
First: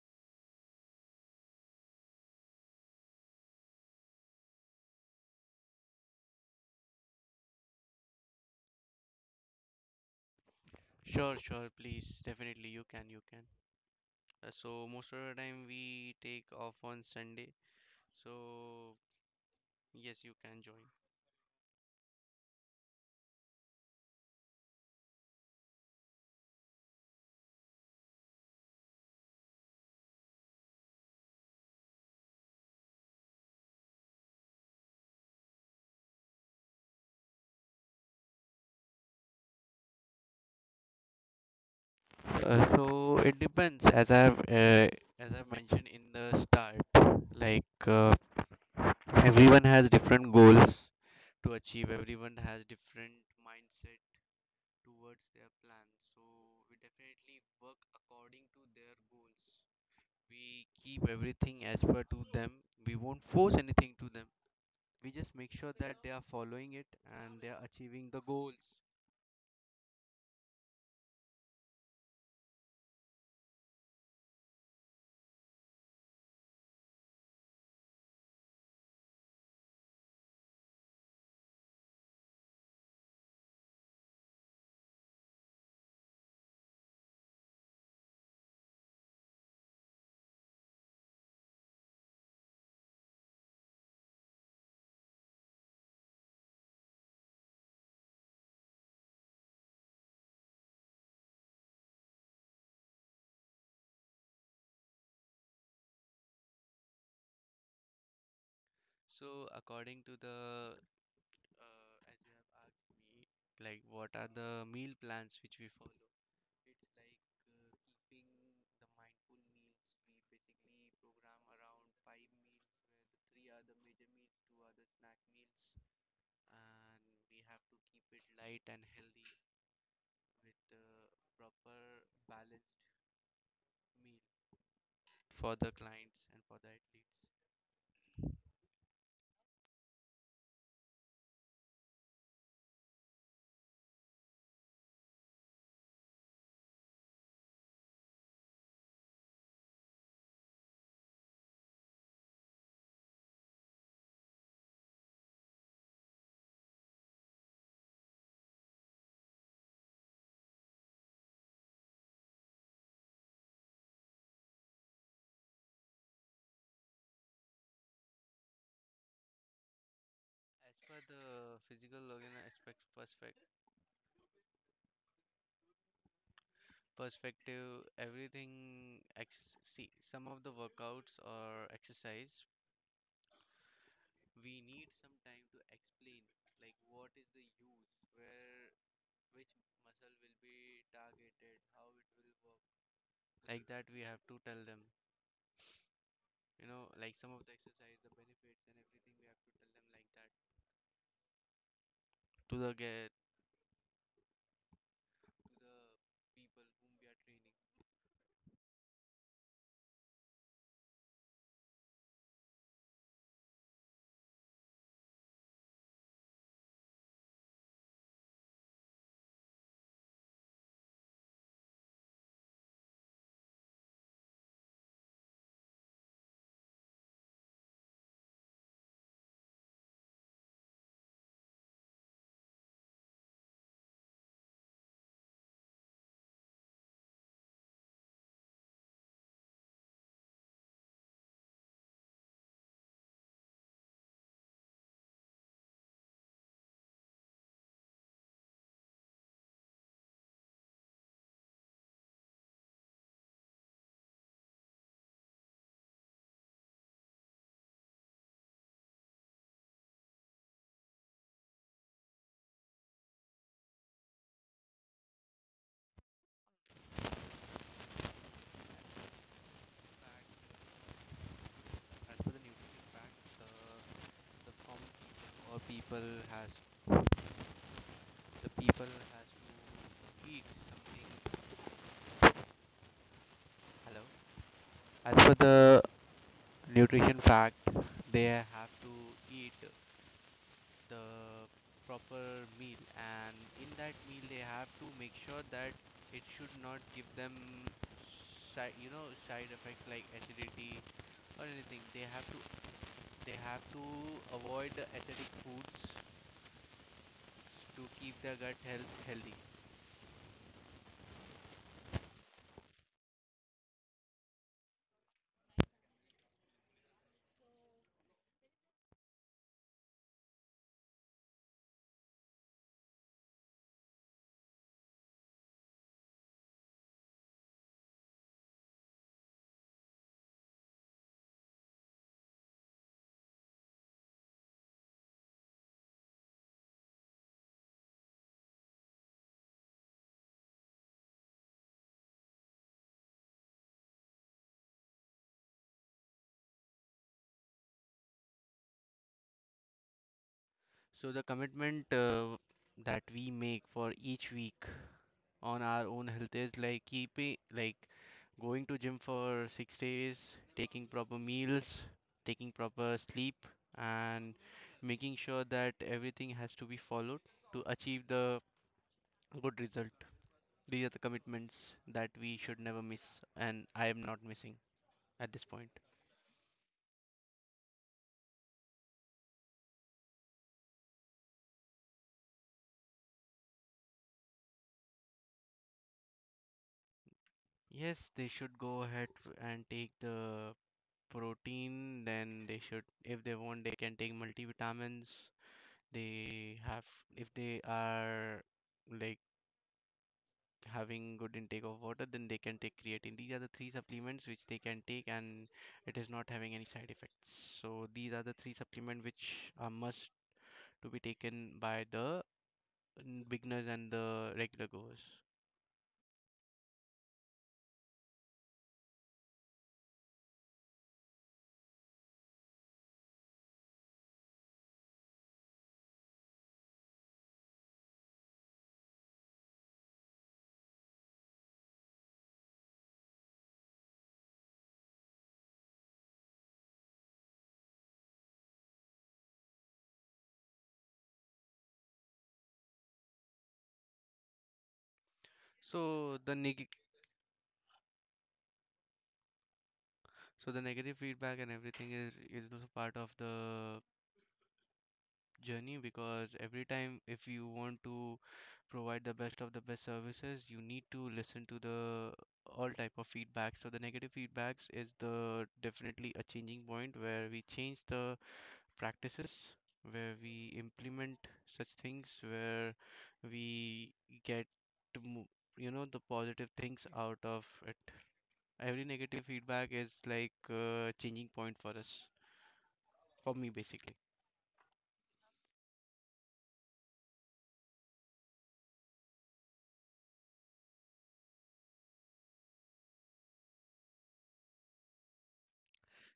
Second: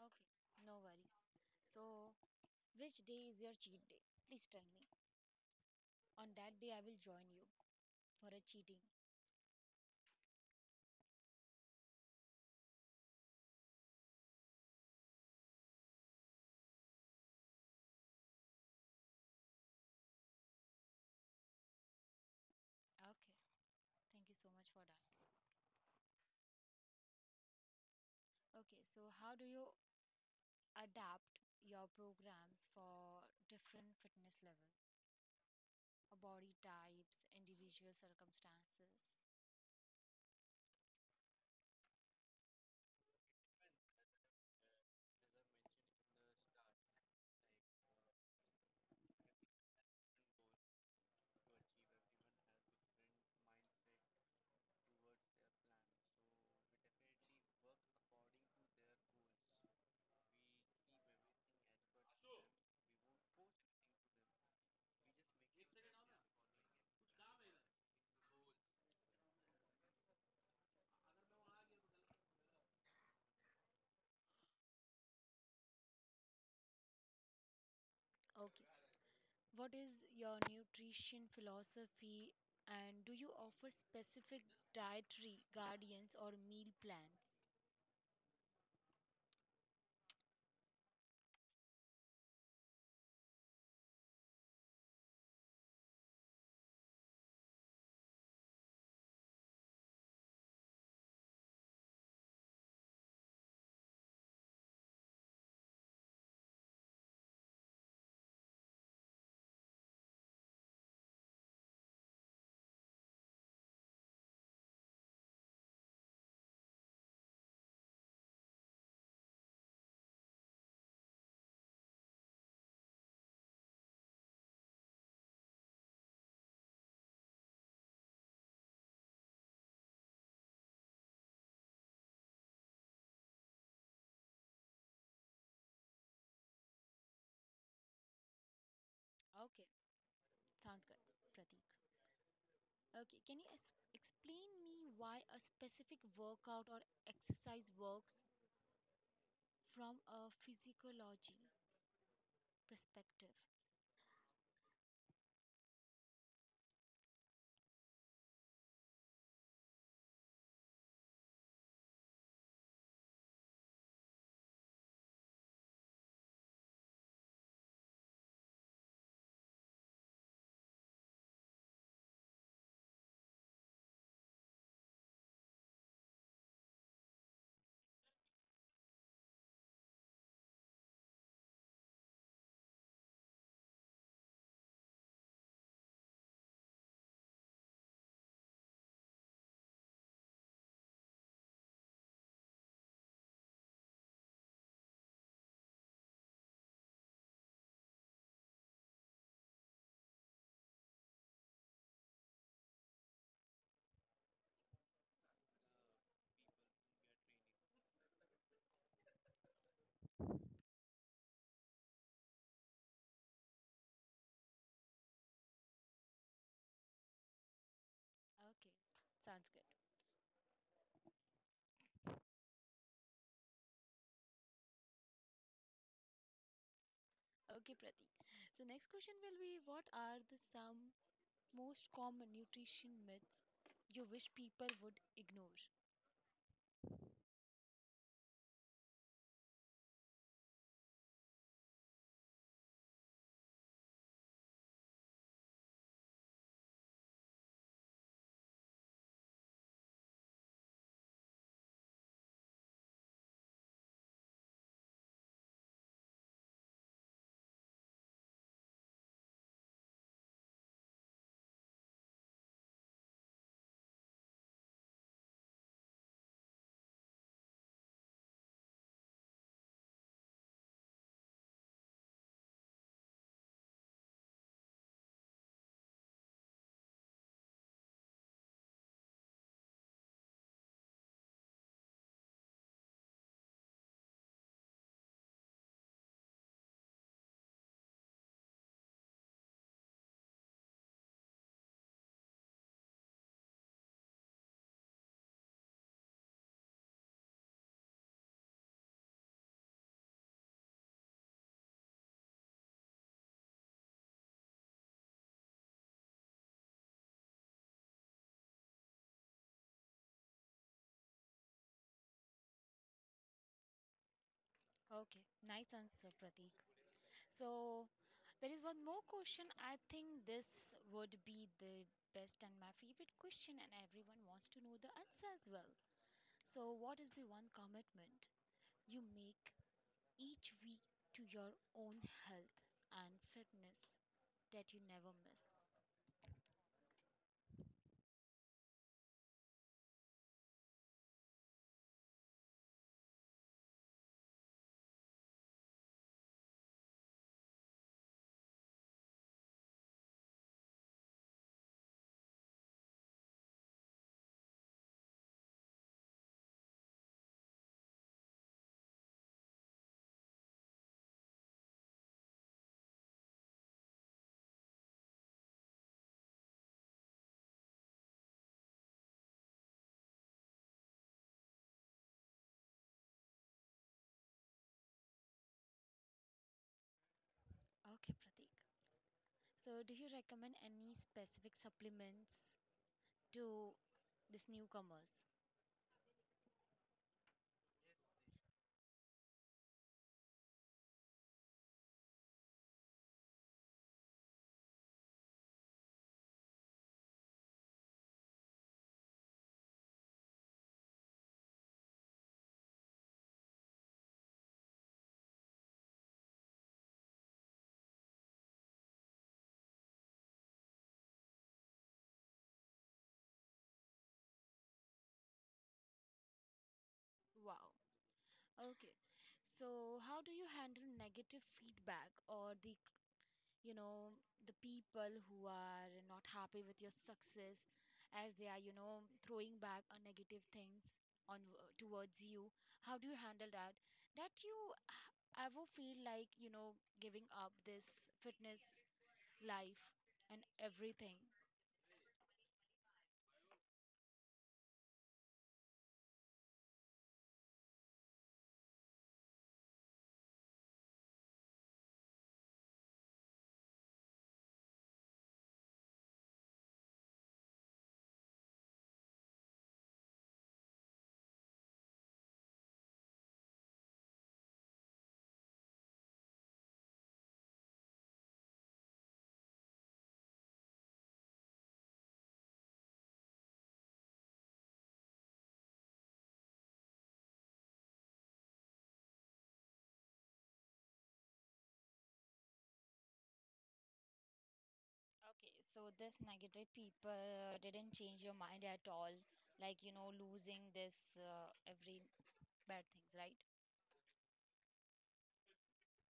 Speaker 1: okay, no worries. So, which day is your cheat day? Please tell me. On that day, I will join you for a cheating.
Speaker 2: Sure, sure, please, definitely you can, you can. Uh, so most of the time we take off on Sunday. So yes, you can join.
Speaker 1: Okay, thank you so much for that. Okay, so how do you adapt your programs for different fitness levels, body types, individual circumstances?
Speaker 2: Uh, so it depends, as I've uh, as I mentioned in the start, like uh, everyone has different goals to achieve. Everyone has different mindset towards their plans. So we definitely work according to their goals. We keep everything as per to them. We won't force anything to them. We just make sure that they are following it and they are achieving the goals.
Speaker 1: What is your nutrition philosophy, and do you offer specific dietary guardians or meal plans?
Speaker 2: So according to the uh, as you have asked me, like what are the meal plans which we follow? It's like uh, keeping the mindful meals. We basically program around five meals, where the three are the major meals, two are the snack meals, and we have to keep it light and healthy with the proper balanced meal for the clients and for the athletes.
Speaker 1: Okay, sounds good, Pratik. Okay, can you es- explain me why a specific workout or exercise works from a physiology perspective?
Speaker 2: As per the physical organ aspect perspective, perspective, everything. Ex- see, some of the workouts or exercise, we need some time to explain, like what is the use, where, which muscle will be targeted, how it will work. Like that, we have to tell them. You know, like some of the exercise, the benefits and everything, we have to tell them like that to the get to the people whom we are training.
Speaker 1: Okay, sounds good. Okay, Pratik. So next question will be, what are the some most common nutrition myths you wish people would ignore?
Speaker 2: In fact, uh, as for the nutrition fact, the the common people or people has the people has to eat something. Hello. As for the nutrition fact, they have to eat the proper meal, and in that meal they have to make sure that it should not give them side, you know, side effects like acidity or anything. They have to they have to avoid the acidic foods to keep their gut health healthy.
Speaker 1: Okay, nice answer, Pratik. So, there is one more question. I think this would be the best and my favorite question, and everyone wants to know the answer as well. So, what is the one commitment you make each week to your own health and fitness that you never miss?
Speaker 2: So the commitment uh, that we make for each week on our own health is like keeping like going to gym for six days, taking proper meals, taking proper sleep, and making sure that everything has to be followed to achieve the good result. These are the commitments that we should never miss, and I am not missing at this point.
Speaker 1: Okay, Pratik. So, do you recommend any specific supplements to these newcomers?
Speaker 2: Yes, they should go ahead f- and take the protein. Then they should, if they want, they can take multivitamins. They have, if they are like having good intake of water, then they can take creatine. These are the three supplements which they can take, and it is not having any side effects. So these are the three supplements which are must to be taken by the mm, beginners and the regular goers.
Speaker 1: Wow. Okay. So how do you handle negative feedback or the, you know, the people who are not happy with your success, as they are, you know, throwing back on negative things on uh, towards you? How do you handle that? That you h- ever feel like, you know, giving up this fitness life and everything?
Speaker 2: so the neg- so the negative feedback and everything is is also part of the journey, because every time if you want to provide the best of the best services, you need to listen to the all type of feedback. So the negative feedbacks is the definitely a changing point where we change the practices, where we implement such things where we get to mo- you know, the positive things out of it. Every negative feedback is like a changing point for us, for me basically.
Speaker 1: Okay, so this negative people didn't change your mind at all, like, you know, losing this uh, every bad things, right?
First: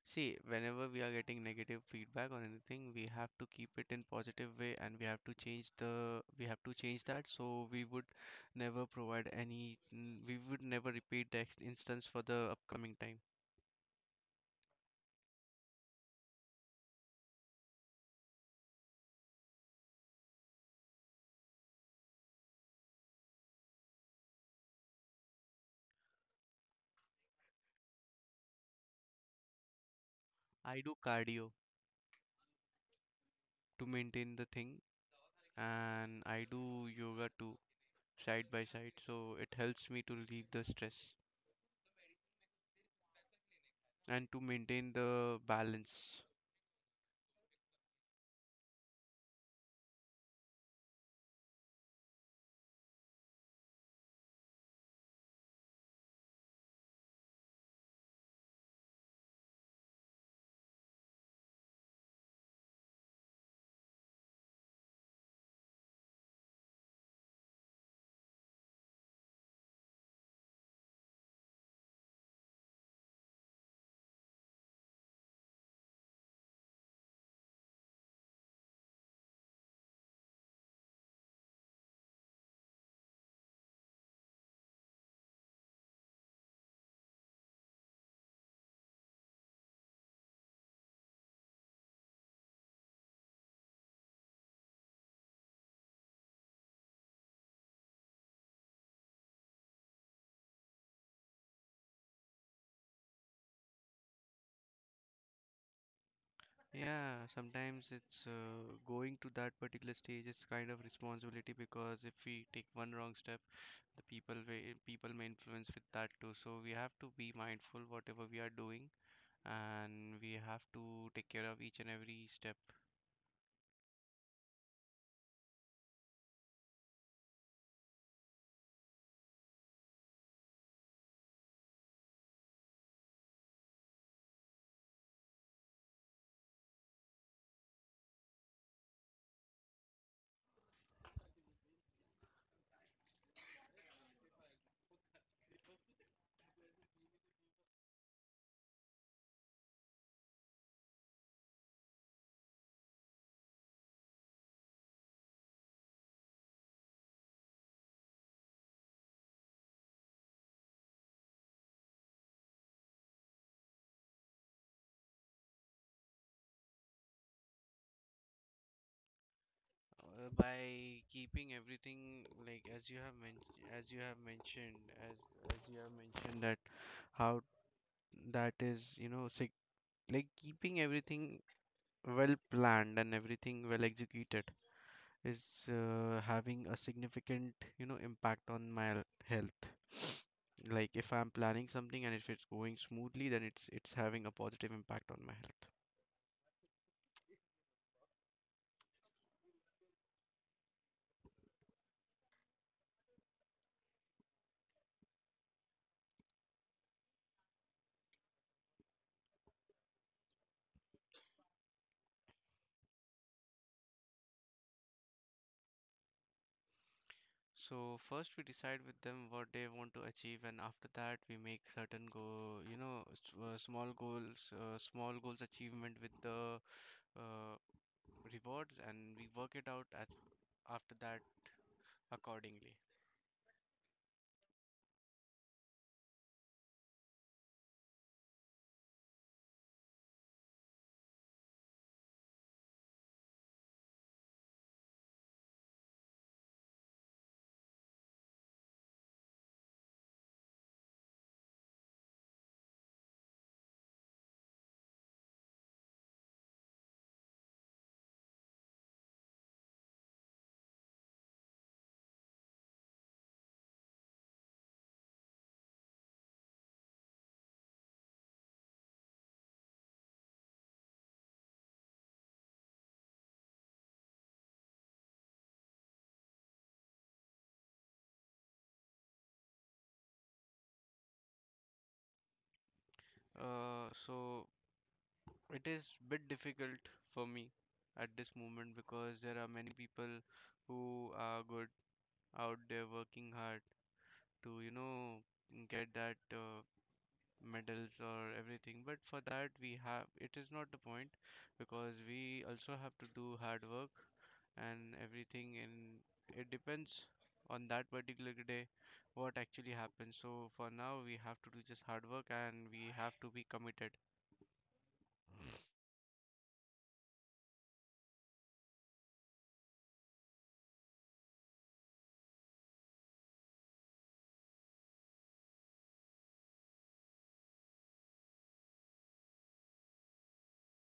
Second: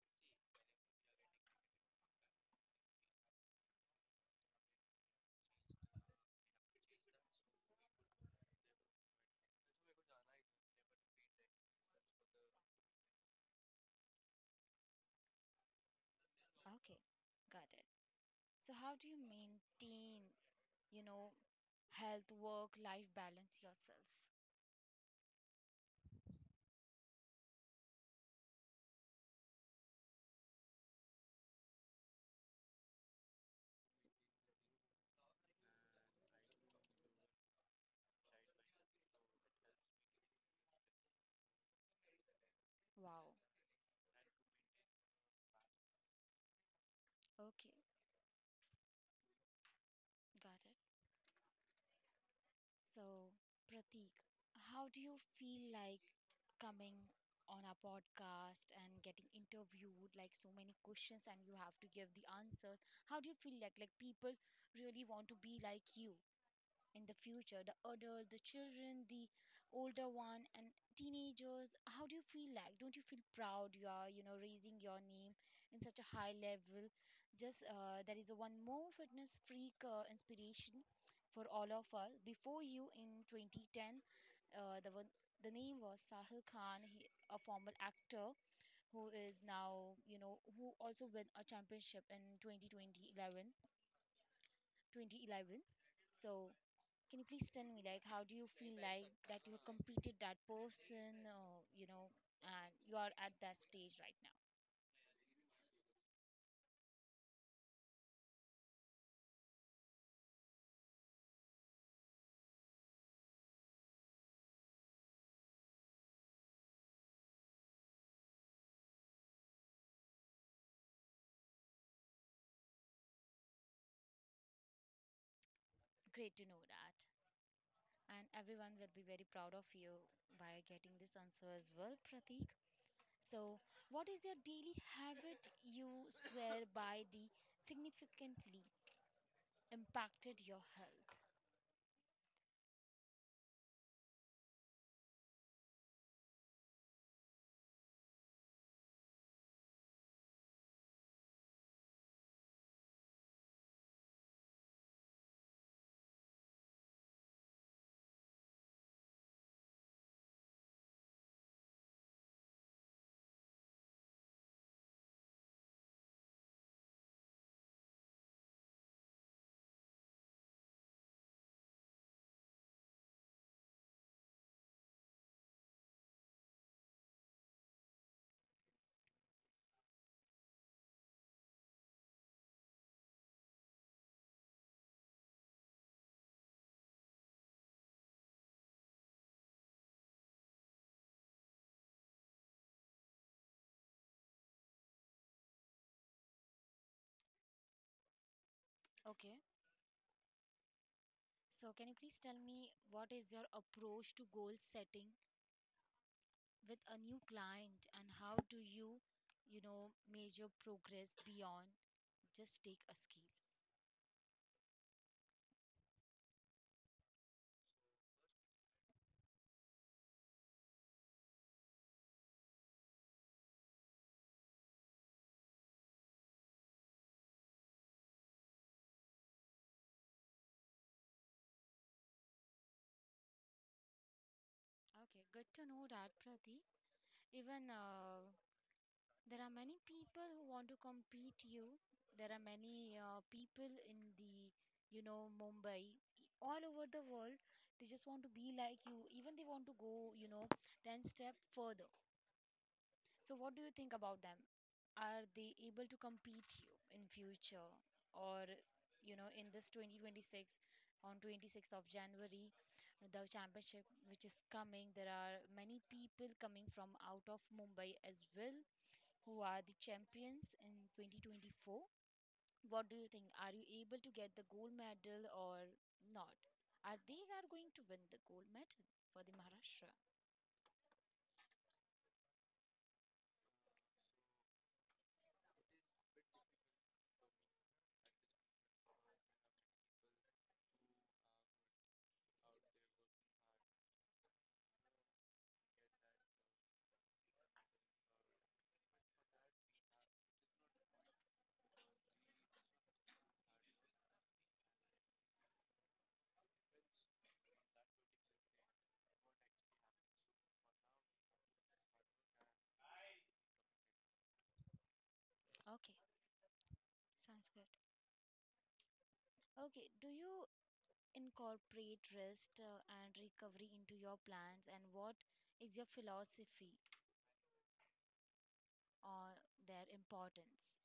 Speaker 2: See, whenever we are getting negative feedback on anything, we have to keep it in positive way and we have to change the we have to change that. So we would never provide any n- we would never repeat the ex- instance for the upcoming time.
Speaker 1: Okay, got it. So how do you maintain, you know, health, work, life balance yourself?
Speaker 2: I do cardio to maintain the thing, and I do yoga too side by side. So it helps me to relieve the stress
Speaker 1: Wow.
Speaker 2: and to maintain the balance.
Speaker 1: Okay, got it. So, Pratik, how do you feel like coming on our podcast and getting interviewed like so many questions and you have to give the answers? How do you feel like like people really want to be like you in the future, the adult, the children, the older one, and teenagers? How do you feel? Like, don't you feel proud you are, you know, raising your name in such a high level? Just uh, there is a one more fitness freak uh, inspiration for all of us before you in twenty ten. Uh, the one, the name was Sahil Khan, he, a former actor who is now, you know, who also won a championship in twenty twenty-eleven. twenty eleven. So can you please tell me, like, how do you feel like that you have completed that person, or, you know, and you are at that stage right now?
Speaker 2: Yeah, sometimes it's uh, going to that particular stage. It's kind of responsibility, because if we take one wrong step, the people may, people may influence with that too. So we have to be mindful whatever we are doing, and we have to take care of each and every step.
Speaker 1: Great to know that, and everyone will be very proud of you by getting this answer as well, Pratik. So, what is your daily habit you swear by the significantly impacted your health?
Speaker 2: Uh, by keeping everything like as you have mentioned, as you have mentioned, as as you have mentioned, that how that is, you know, sig like keeping everything well planned and everything well executed is uh, having a significant, you know, impact on my l- health. Like if I'm planning something and if it's going smoothly, then it's it's having a positive impact on my health.
Speaker 1: Okay, so can you please tell me, what is your approach to goal setting with a new client, and how do you, you know, measure progress beyond just take a skill?
Speaker 2: So first we decide with them what they want to achieve, and after that we make certain go, you know, s- uh, small goals, uh, small goals achievement with the uh, rewards, and we work it out at after that accordingly.
Speaker 1: Okay, good to know that, Prati. Even uh, there are many people who want to compete you. There are many uh, people in the, you know, Mumbai, e- all over the world. They just want to be like you. Even they want to go, you know, ten step further. So what do you think about them? Are they able to compete you in future, or, you know, in this twenty twenty-six, on twenty-sixth of January, the championship which is coming, there are many people coming from out of Mumbai as well who are the champions in twenty twenty-four. What do you think? Are you able to get the gold medal or not? Are they are going to win the gold medal for the Maharashtra?
Speaker 2: Uh, so it is bit difficult for me at this moment, because there are many people who are good out there working hard to, you know, get that uh, medals or everything. But for that, we have it is not the point, because we also have to do hard work and everything, and it depends on that particular day what actually happens. So for now, we have to do just hard work and we have to be committed.
Speaker 1: Okay. Sounds good. Okay, do you incorporate rest uh, and recovery into your plans, and what is your philosophy on their importance?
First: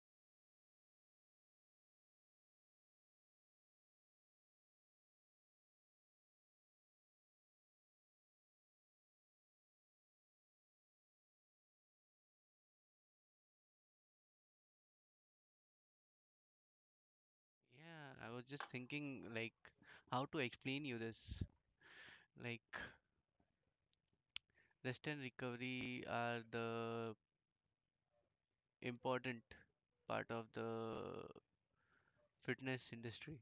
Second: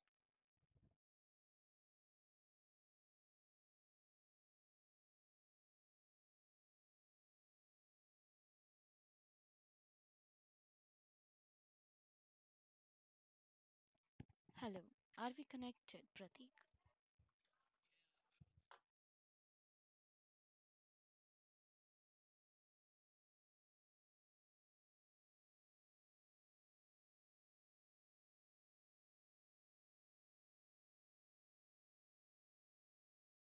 Speaker 1: Hello, are we connected, Pratik?
Speaker 2: Yeah, I was just thinking like how to explain you this. Like rest and recovery are the important part of the fitness industry.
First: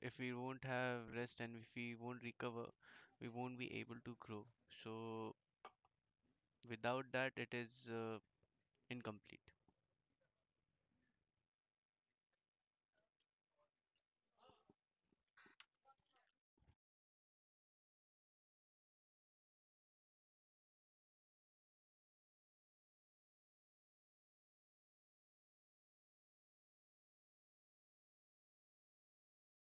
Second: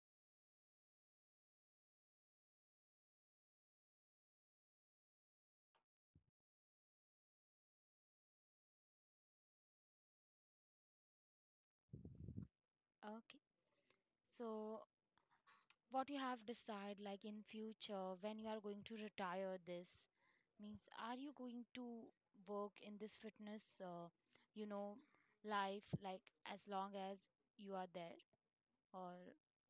Speaker 2: If we won't have rest and if we won't recover, we won't be able to grow. So without that, it is uh, incomplete.
Speaker 1: Okay, so what you have decided, like, in future, when you are going to retire, this means, are you going to work in this fitness uh, you know, life, like, as long as you are there, or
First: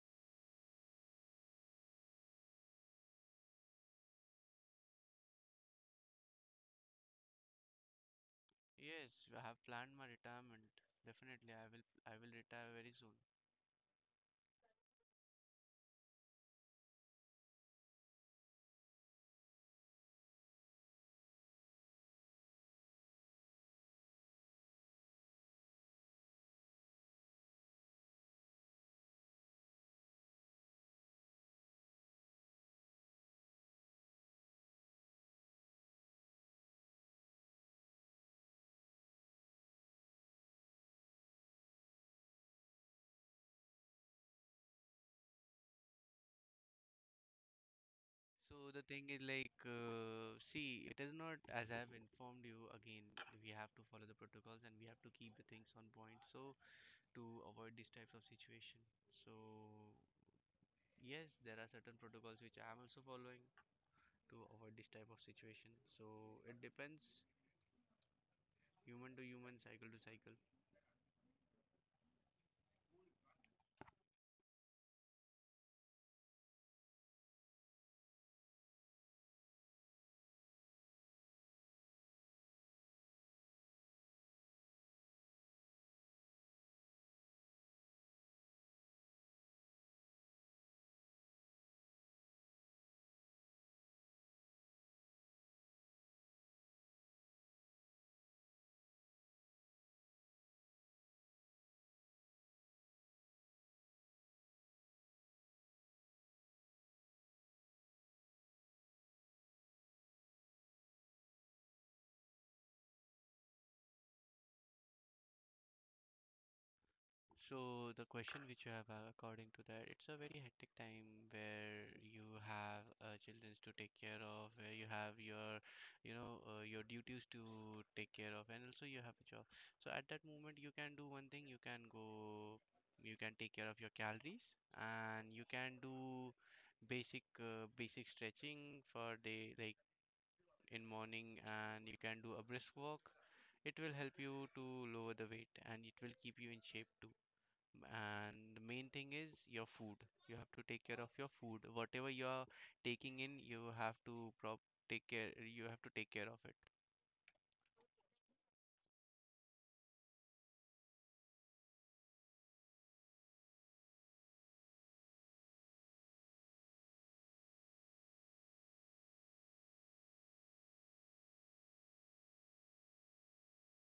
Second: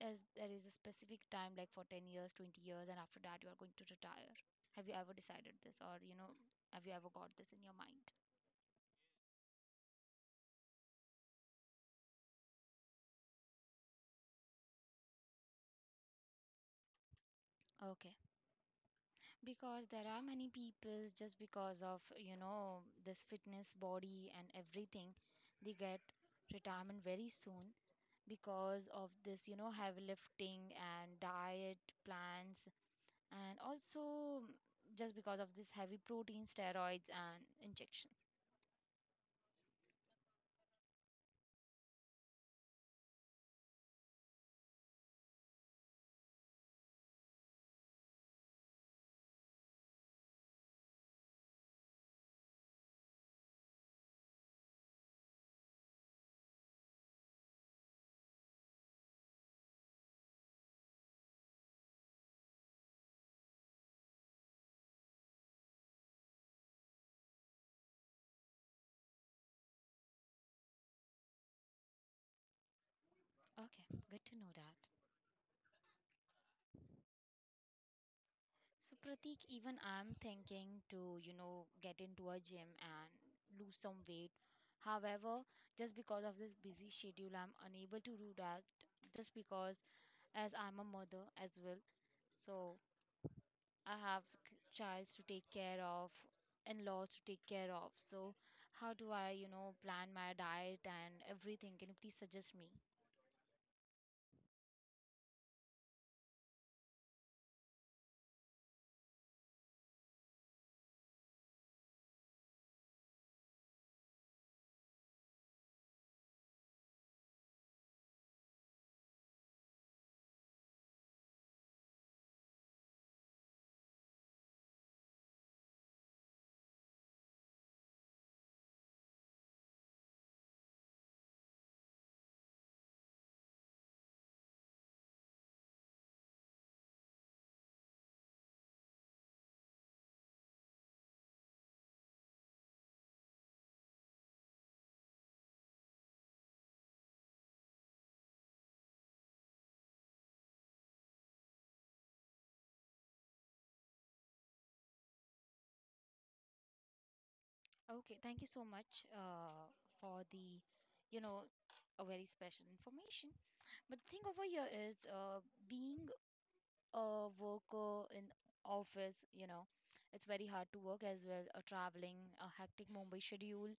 Speaker 1: as there is a specific time, like, for ten years, twenty years, and after that you are going to retire? Have you ever decided this, or, you know, have you ever got this in your mind?
Speaker 2: Yes, I have planned my retirement. Definitely, I will I will retire very soon.
Speaker 1: Okay, because there are many people, just because of, you know, this fitness body and everything, they get retirement very soon, because of this, you know, heavy lifting and diet plans, and also mm, just because of this heavy protein steroids and injections.
Speaker 2: So the thing is like, uh, see, it is not. As I've informed you again, we have to follow the protocols and we have to keep the things on point so to avoid these types of situation. So yes, there are certain protocols which I'm also following to avoid this type of situation. So it depends human to human, cycle to cycle.
Speaker 1: Okay, good to know that. So Pratik, even I'm thinking to, you know, get into a gym and lose some weight. However, just because of this busy schedule, I'm unable to do that, just because as I'm a mother as well. So I have c- childs to take care of, in-laws to take care of. So how do I, you know, plan my diet and everything? Can you please suggest me?
Speaker 2: So the question which you have, uh, according to that, it's a very hectic time where you have uh, children to take care of, where you have your, you know, uh, your duties to take care of, and also you have a job. So at that moment, you can do one thing. You can go, you can take care of your calories, and you can do basic uh, basic stretching for day like in morning, and you can do a brisk walk. It will help you to lower the weight, and it will keep you in shape too. And the main thing is your food. You have to take care of your food. Whatever you are taking in, you have to prop take care. You have to take care of it.
Speaker 1: Okay, thank you so much uh, for the, you know, a very special information. But the thing over here is, uh, being a worker in office, you know, it's very hard to work as well, uh, traveling, a hectic Mumbai schedule.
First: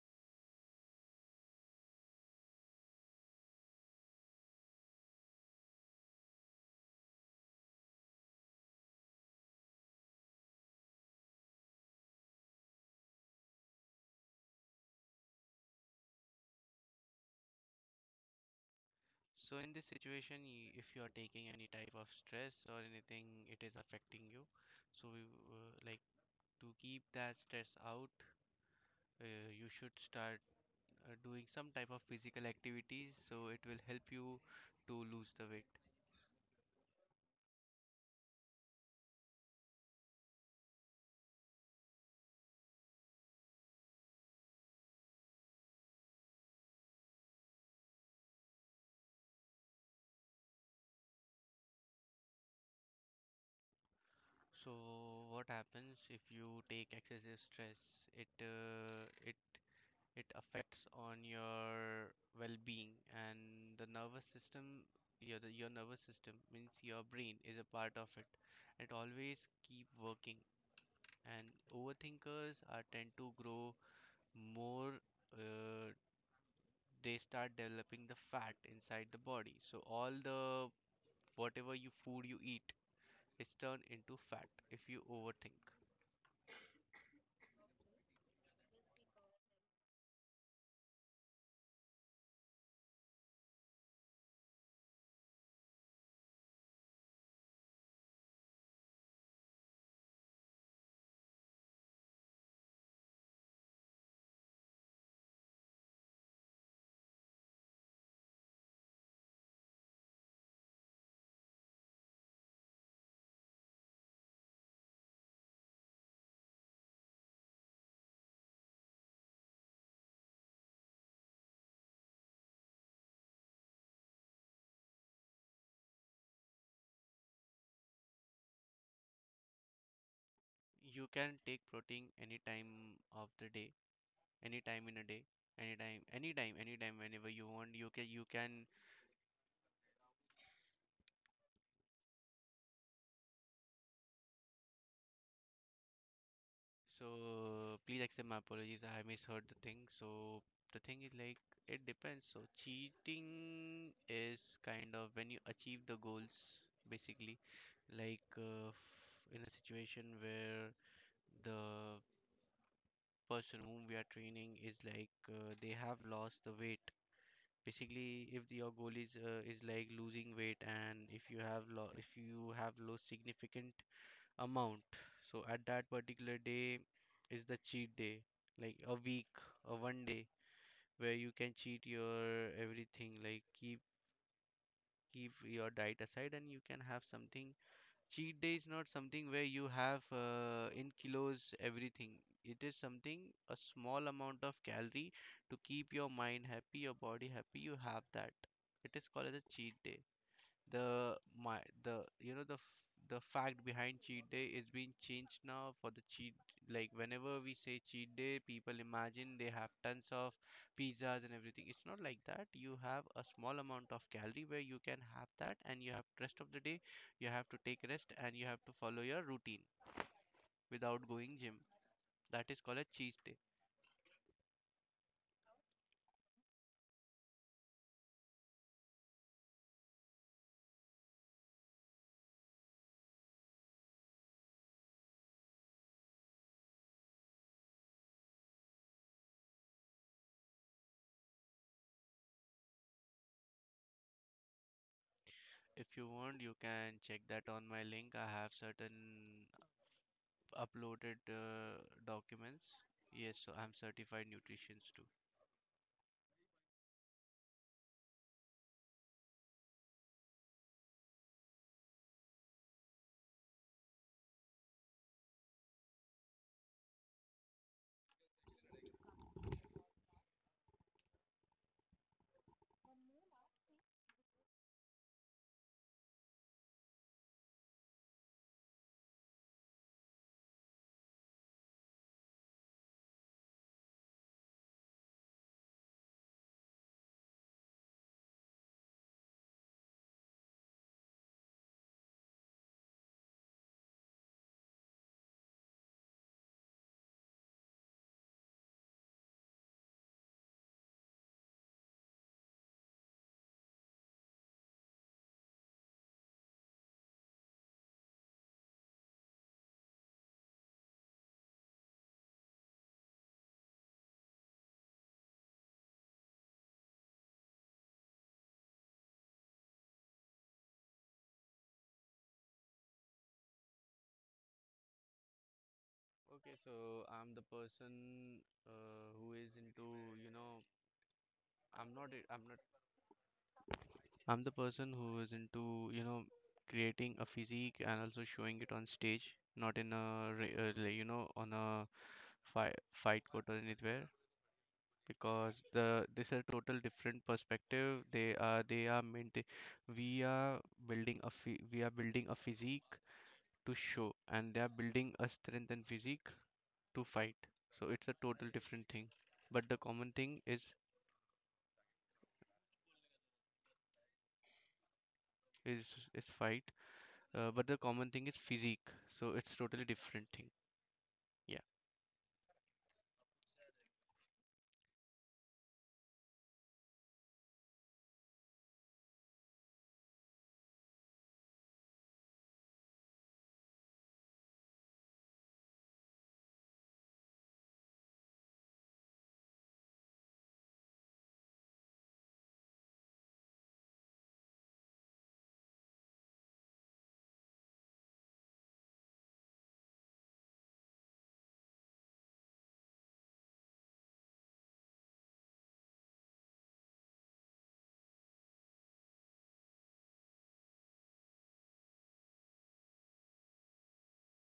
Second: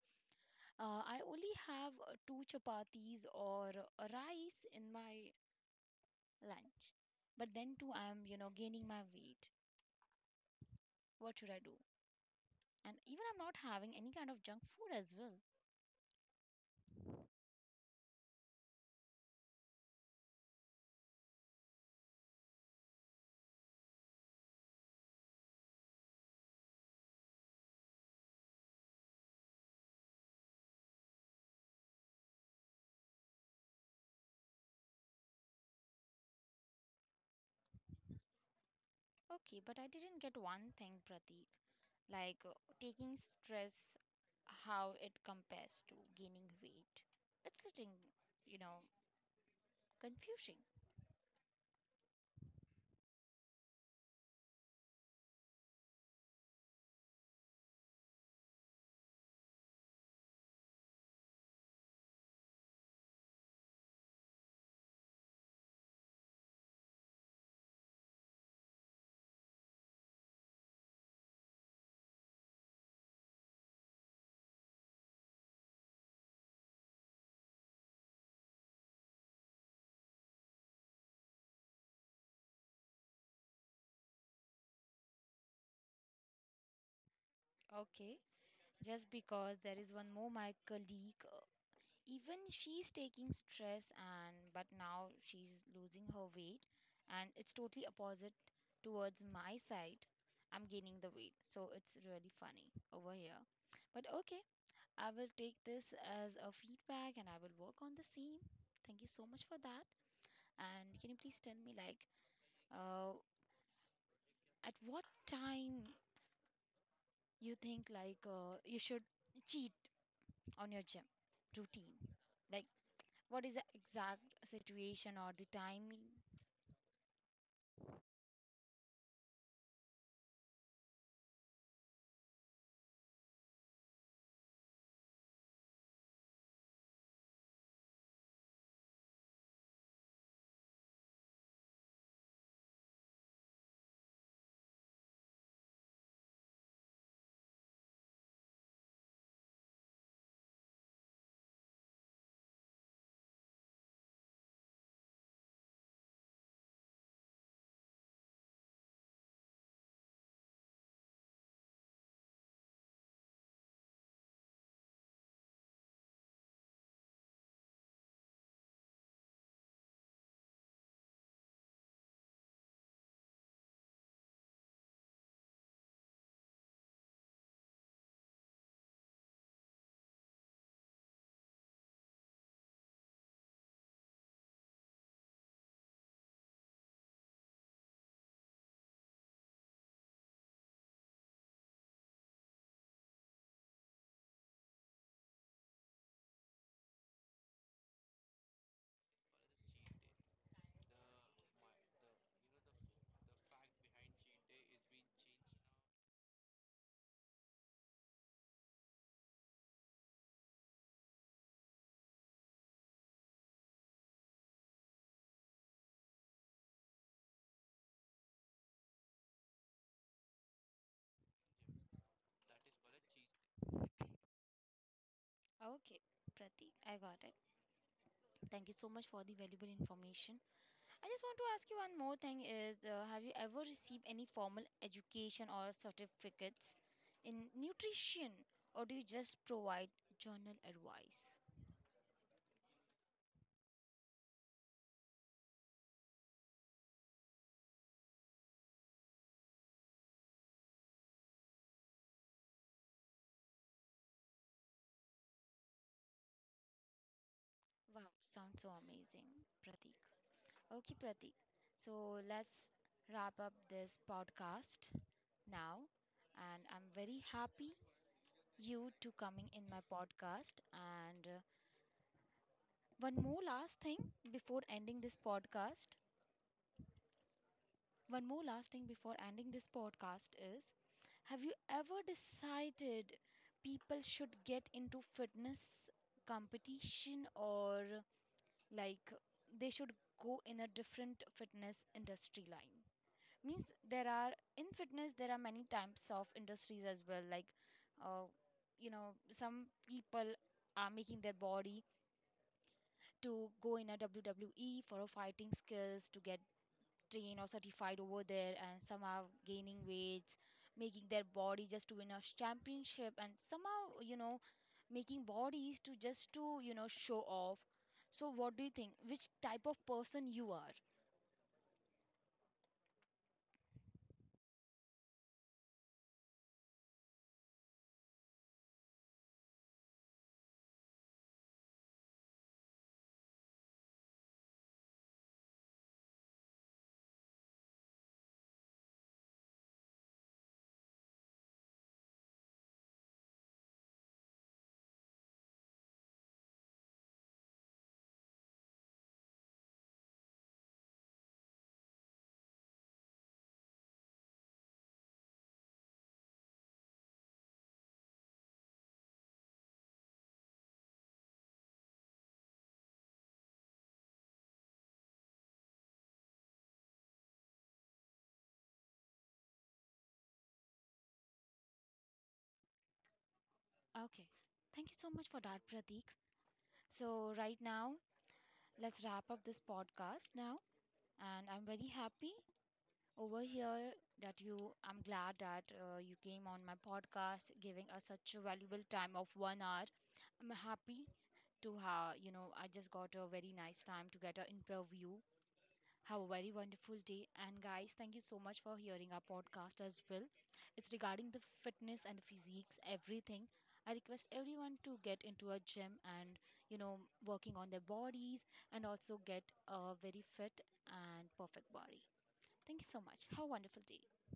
Speaker 1: Uh, I only have uh, two chapatis or a rice in my lunch. But then too, I'm, you know, gaining my weight. What should I do? And even I'm not having any kind of junk food as well.
Speaker 2: So in this situation, y- if you are taking any type of stress or anything, it is affecting you. So we w- uh, like to keep that stress out. Uh, you should start uh, doing some type of physical activities. So it will help you to lose the weight.
Speaker 1: Okay, but I didn't get one thing, Pratik. Like, uh, taking stress, how it compares to gaining weight. It's getting, you know, confusing.
Speaker 2: So what happens if you take excessive stress? It uh, it it affects on your well-being and the nervous system. Your the, your nervous system means your brain is a part of it. It always keep working, and overthinkers are tend to grow more. uh, they start developing the fat inside the body. So all the whatever you food you eat is turned into fat if you overthink.
Speaker 1: Okay, just because there is one more my colleague, uh, even she's taking stress and but now she's losing her weight, and it's totally opposite towards my side. I'm gaining the weight. So it's really funny over here. But okay, I will take this as a feedback and I will work on the same. Thank you so much for that. And can you please tell me, like, uh, at what time you think, like, uh, you should cheat on your gym routine? Like, what is the exact situation or the timing?
Speaker 2: You can take protein any time of the day, anytime in a day, anytime, anytime, anytime. Whenever you want, you can, you can. So please accept my apologies, I misheard the thing. So the thing is like, it depends. So cheating is kind of when you achieve the goals basically. Like uh, f- in a situation where the person whom we are training is like, uh, they have lost the weight. Basically, if the- your goal is uh, is like losing weight, and if you have lo- if you have lost significant amount. So at that particular day is the cheat day, like a week or one day where you can cheat your everything, like keep keep your diet aside and you can have something. Cheat day is not something where you have uh, in kilos everything. It is something a small amount of calorie to keep your mind happy, your body happy. You have that. It is called as a cheat day. The my the, you know, the f- the fact behind cheat day is being changed now. For the cheat, like whenever we say cheat day, people imagine they have tons of pizzas and everything. It's not like that. You have a small amount of calorie where you can have that, and you have rest of the day. You have to take rest and you have to follow your routine without going gym. That is called a cheat day.
Speaker 1: Okay, Pratik, I got it. Thank you so much for the valuable information. I just want to ask you one more thing is, uh, have you ever received any formal education or certificates in nutrition, or do you just provide journal advice?
Speaker 2: If you want, you can check that on my link. I have certain uploaded uh, documents. Yes, so I'm certified nutritionist too.
Speaker 1: Wow, sounds so amazing, Pratik. Okay, Pratik. So let's wrap up this podcast now. And I'm very happy you two coming in my podcast. And uh, one more last thing before ending this podcast. One more last thing before ending this podcast is Have you ever decided people should get into fitness competition, or, like, they should go in a different fitness industry line? Means there are, in fitness there are many types of industries as well, like, uh, you know, some people are making their body to go in a W W E for a fighting skills to get trained or certified over there, and some are gaining weights, making their body just to win a championship, and somehow, you know, making bodies to just to, you know, show off. So what do you think, which type of person you are?
Speaker 2: Okay, so I'm the person uh, who is into, you know, I'm not, a- I'm not, I'm the person who is into, you know, creating a physique and also showing it on stage, not in a, re- uh, like, you know, on a fight fight court or anywhere, because the this is a total different perspective. They are, they are maintain, we are building a, phy- we are building a physique to show, and they are building a strength and physique to fight. So it's a total different thing. But the common thing is is is fight. Uh, but the common thing is physique. So it's totally different thing. Yeah.
Speaker 1: Okay, thank you so much for that, Pratik. So right now, let's wrap up this podcast now. And I'm very happy over here that you I'm glad that uh, you came on my podcast, giving us such a valuable time of one hour. I'm happy to, how, you know, I just got a very nice time to get an interview. Have a very wonderful day, and guys, thank you so much for hearing our podcast as well. It's regarding the fitness and the physiques, everything. I request everyone to get into a gym and, you know, working on their bodies, and also get a very fit and perfect body. Thank you so much. Have a wonderful day.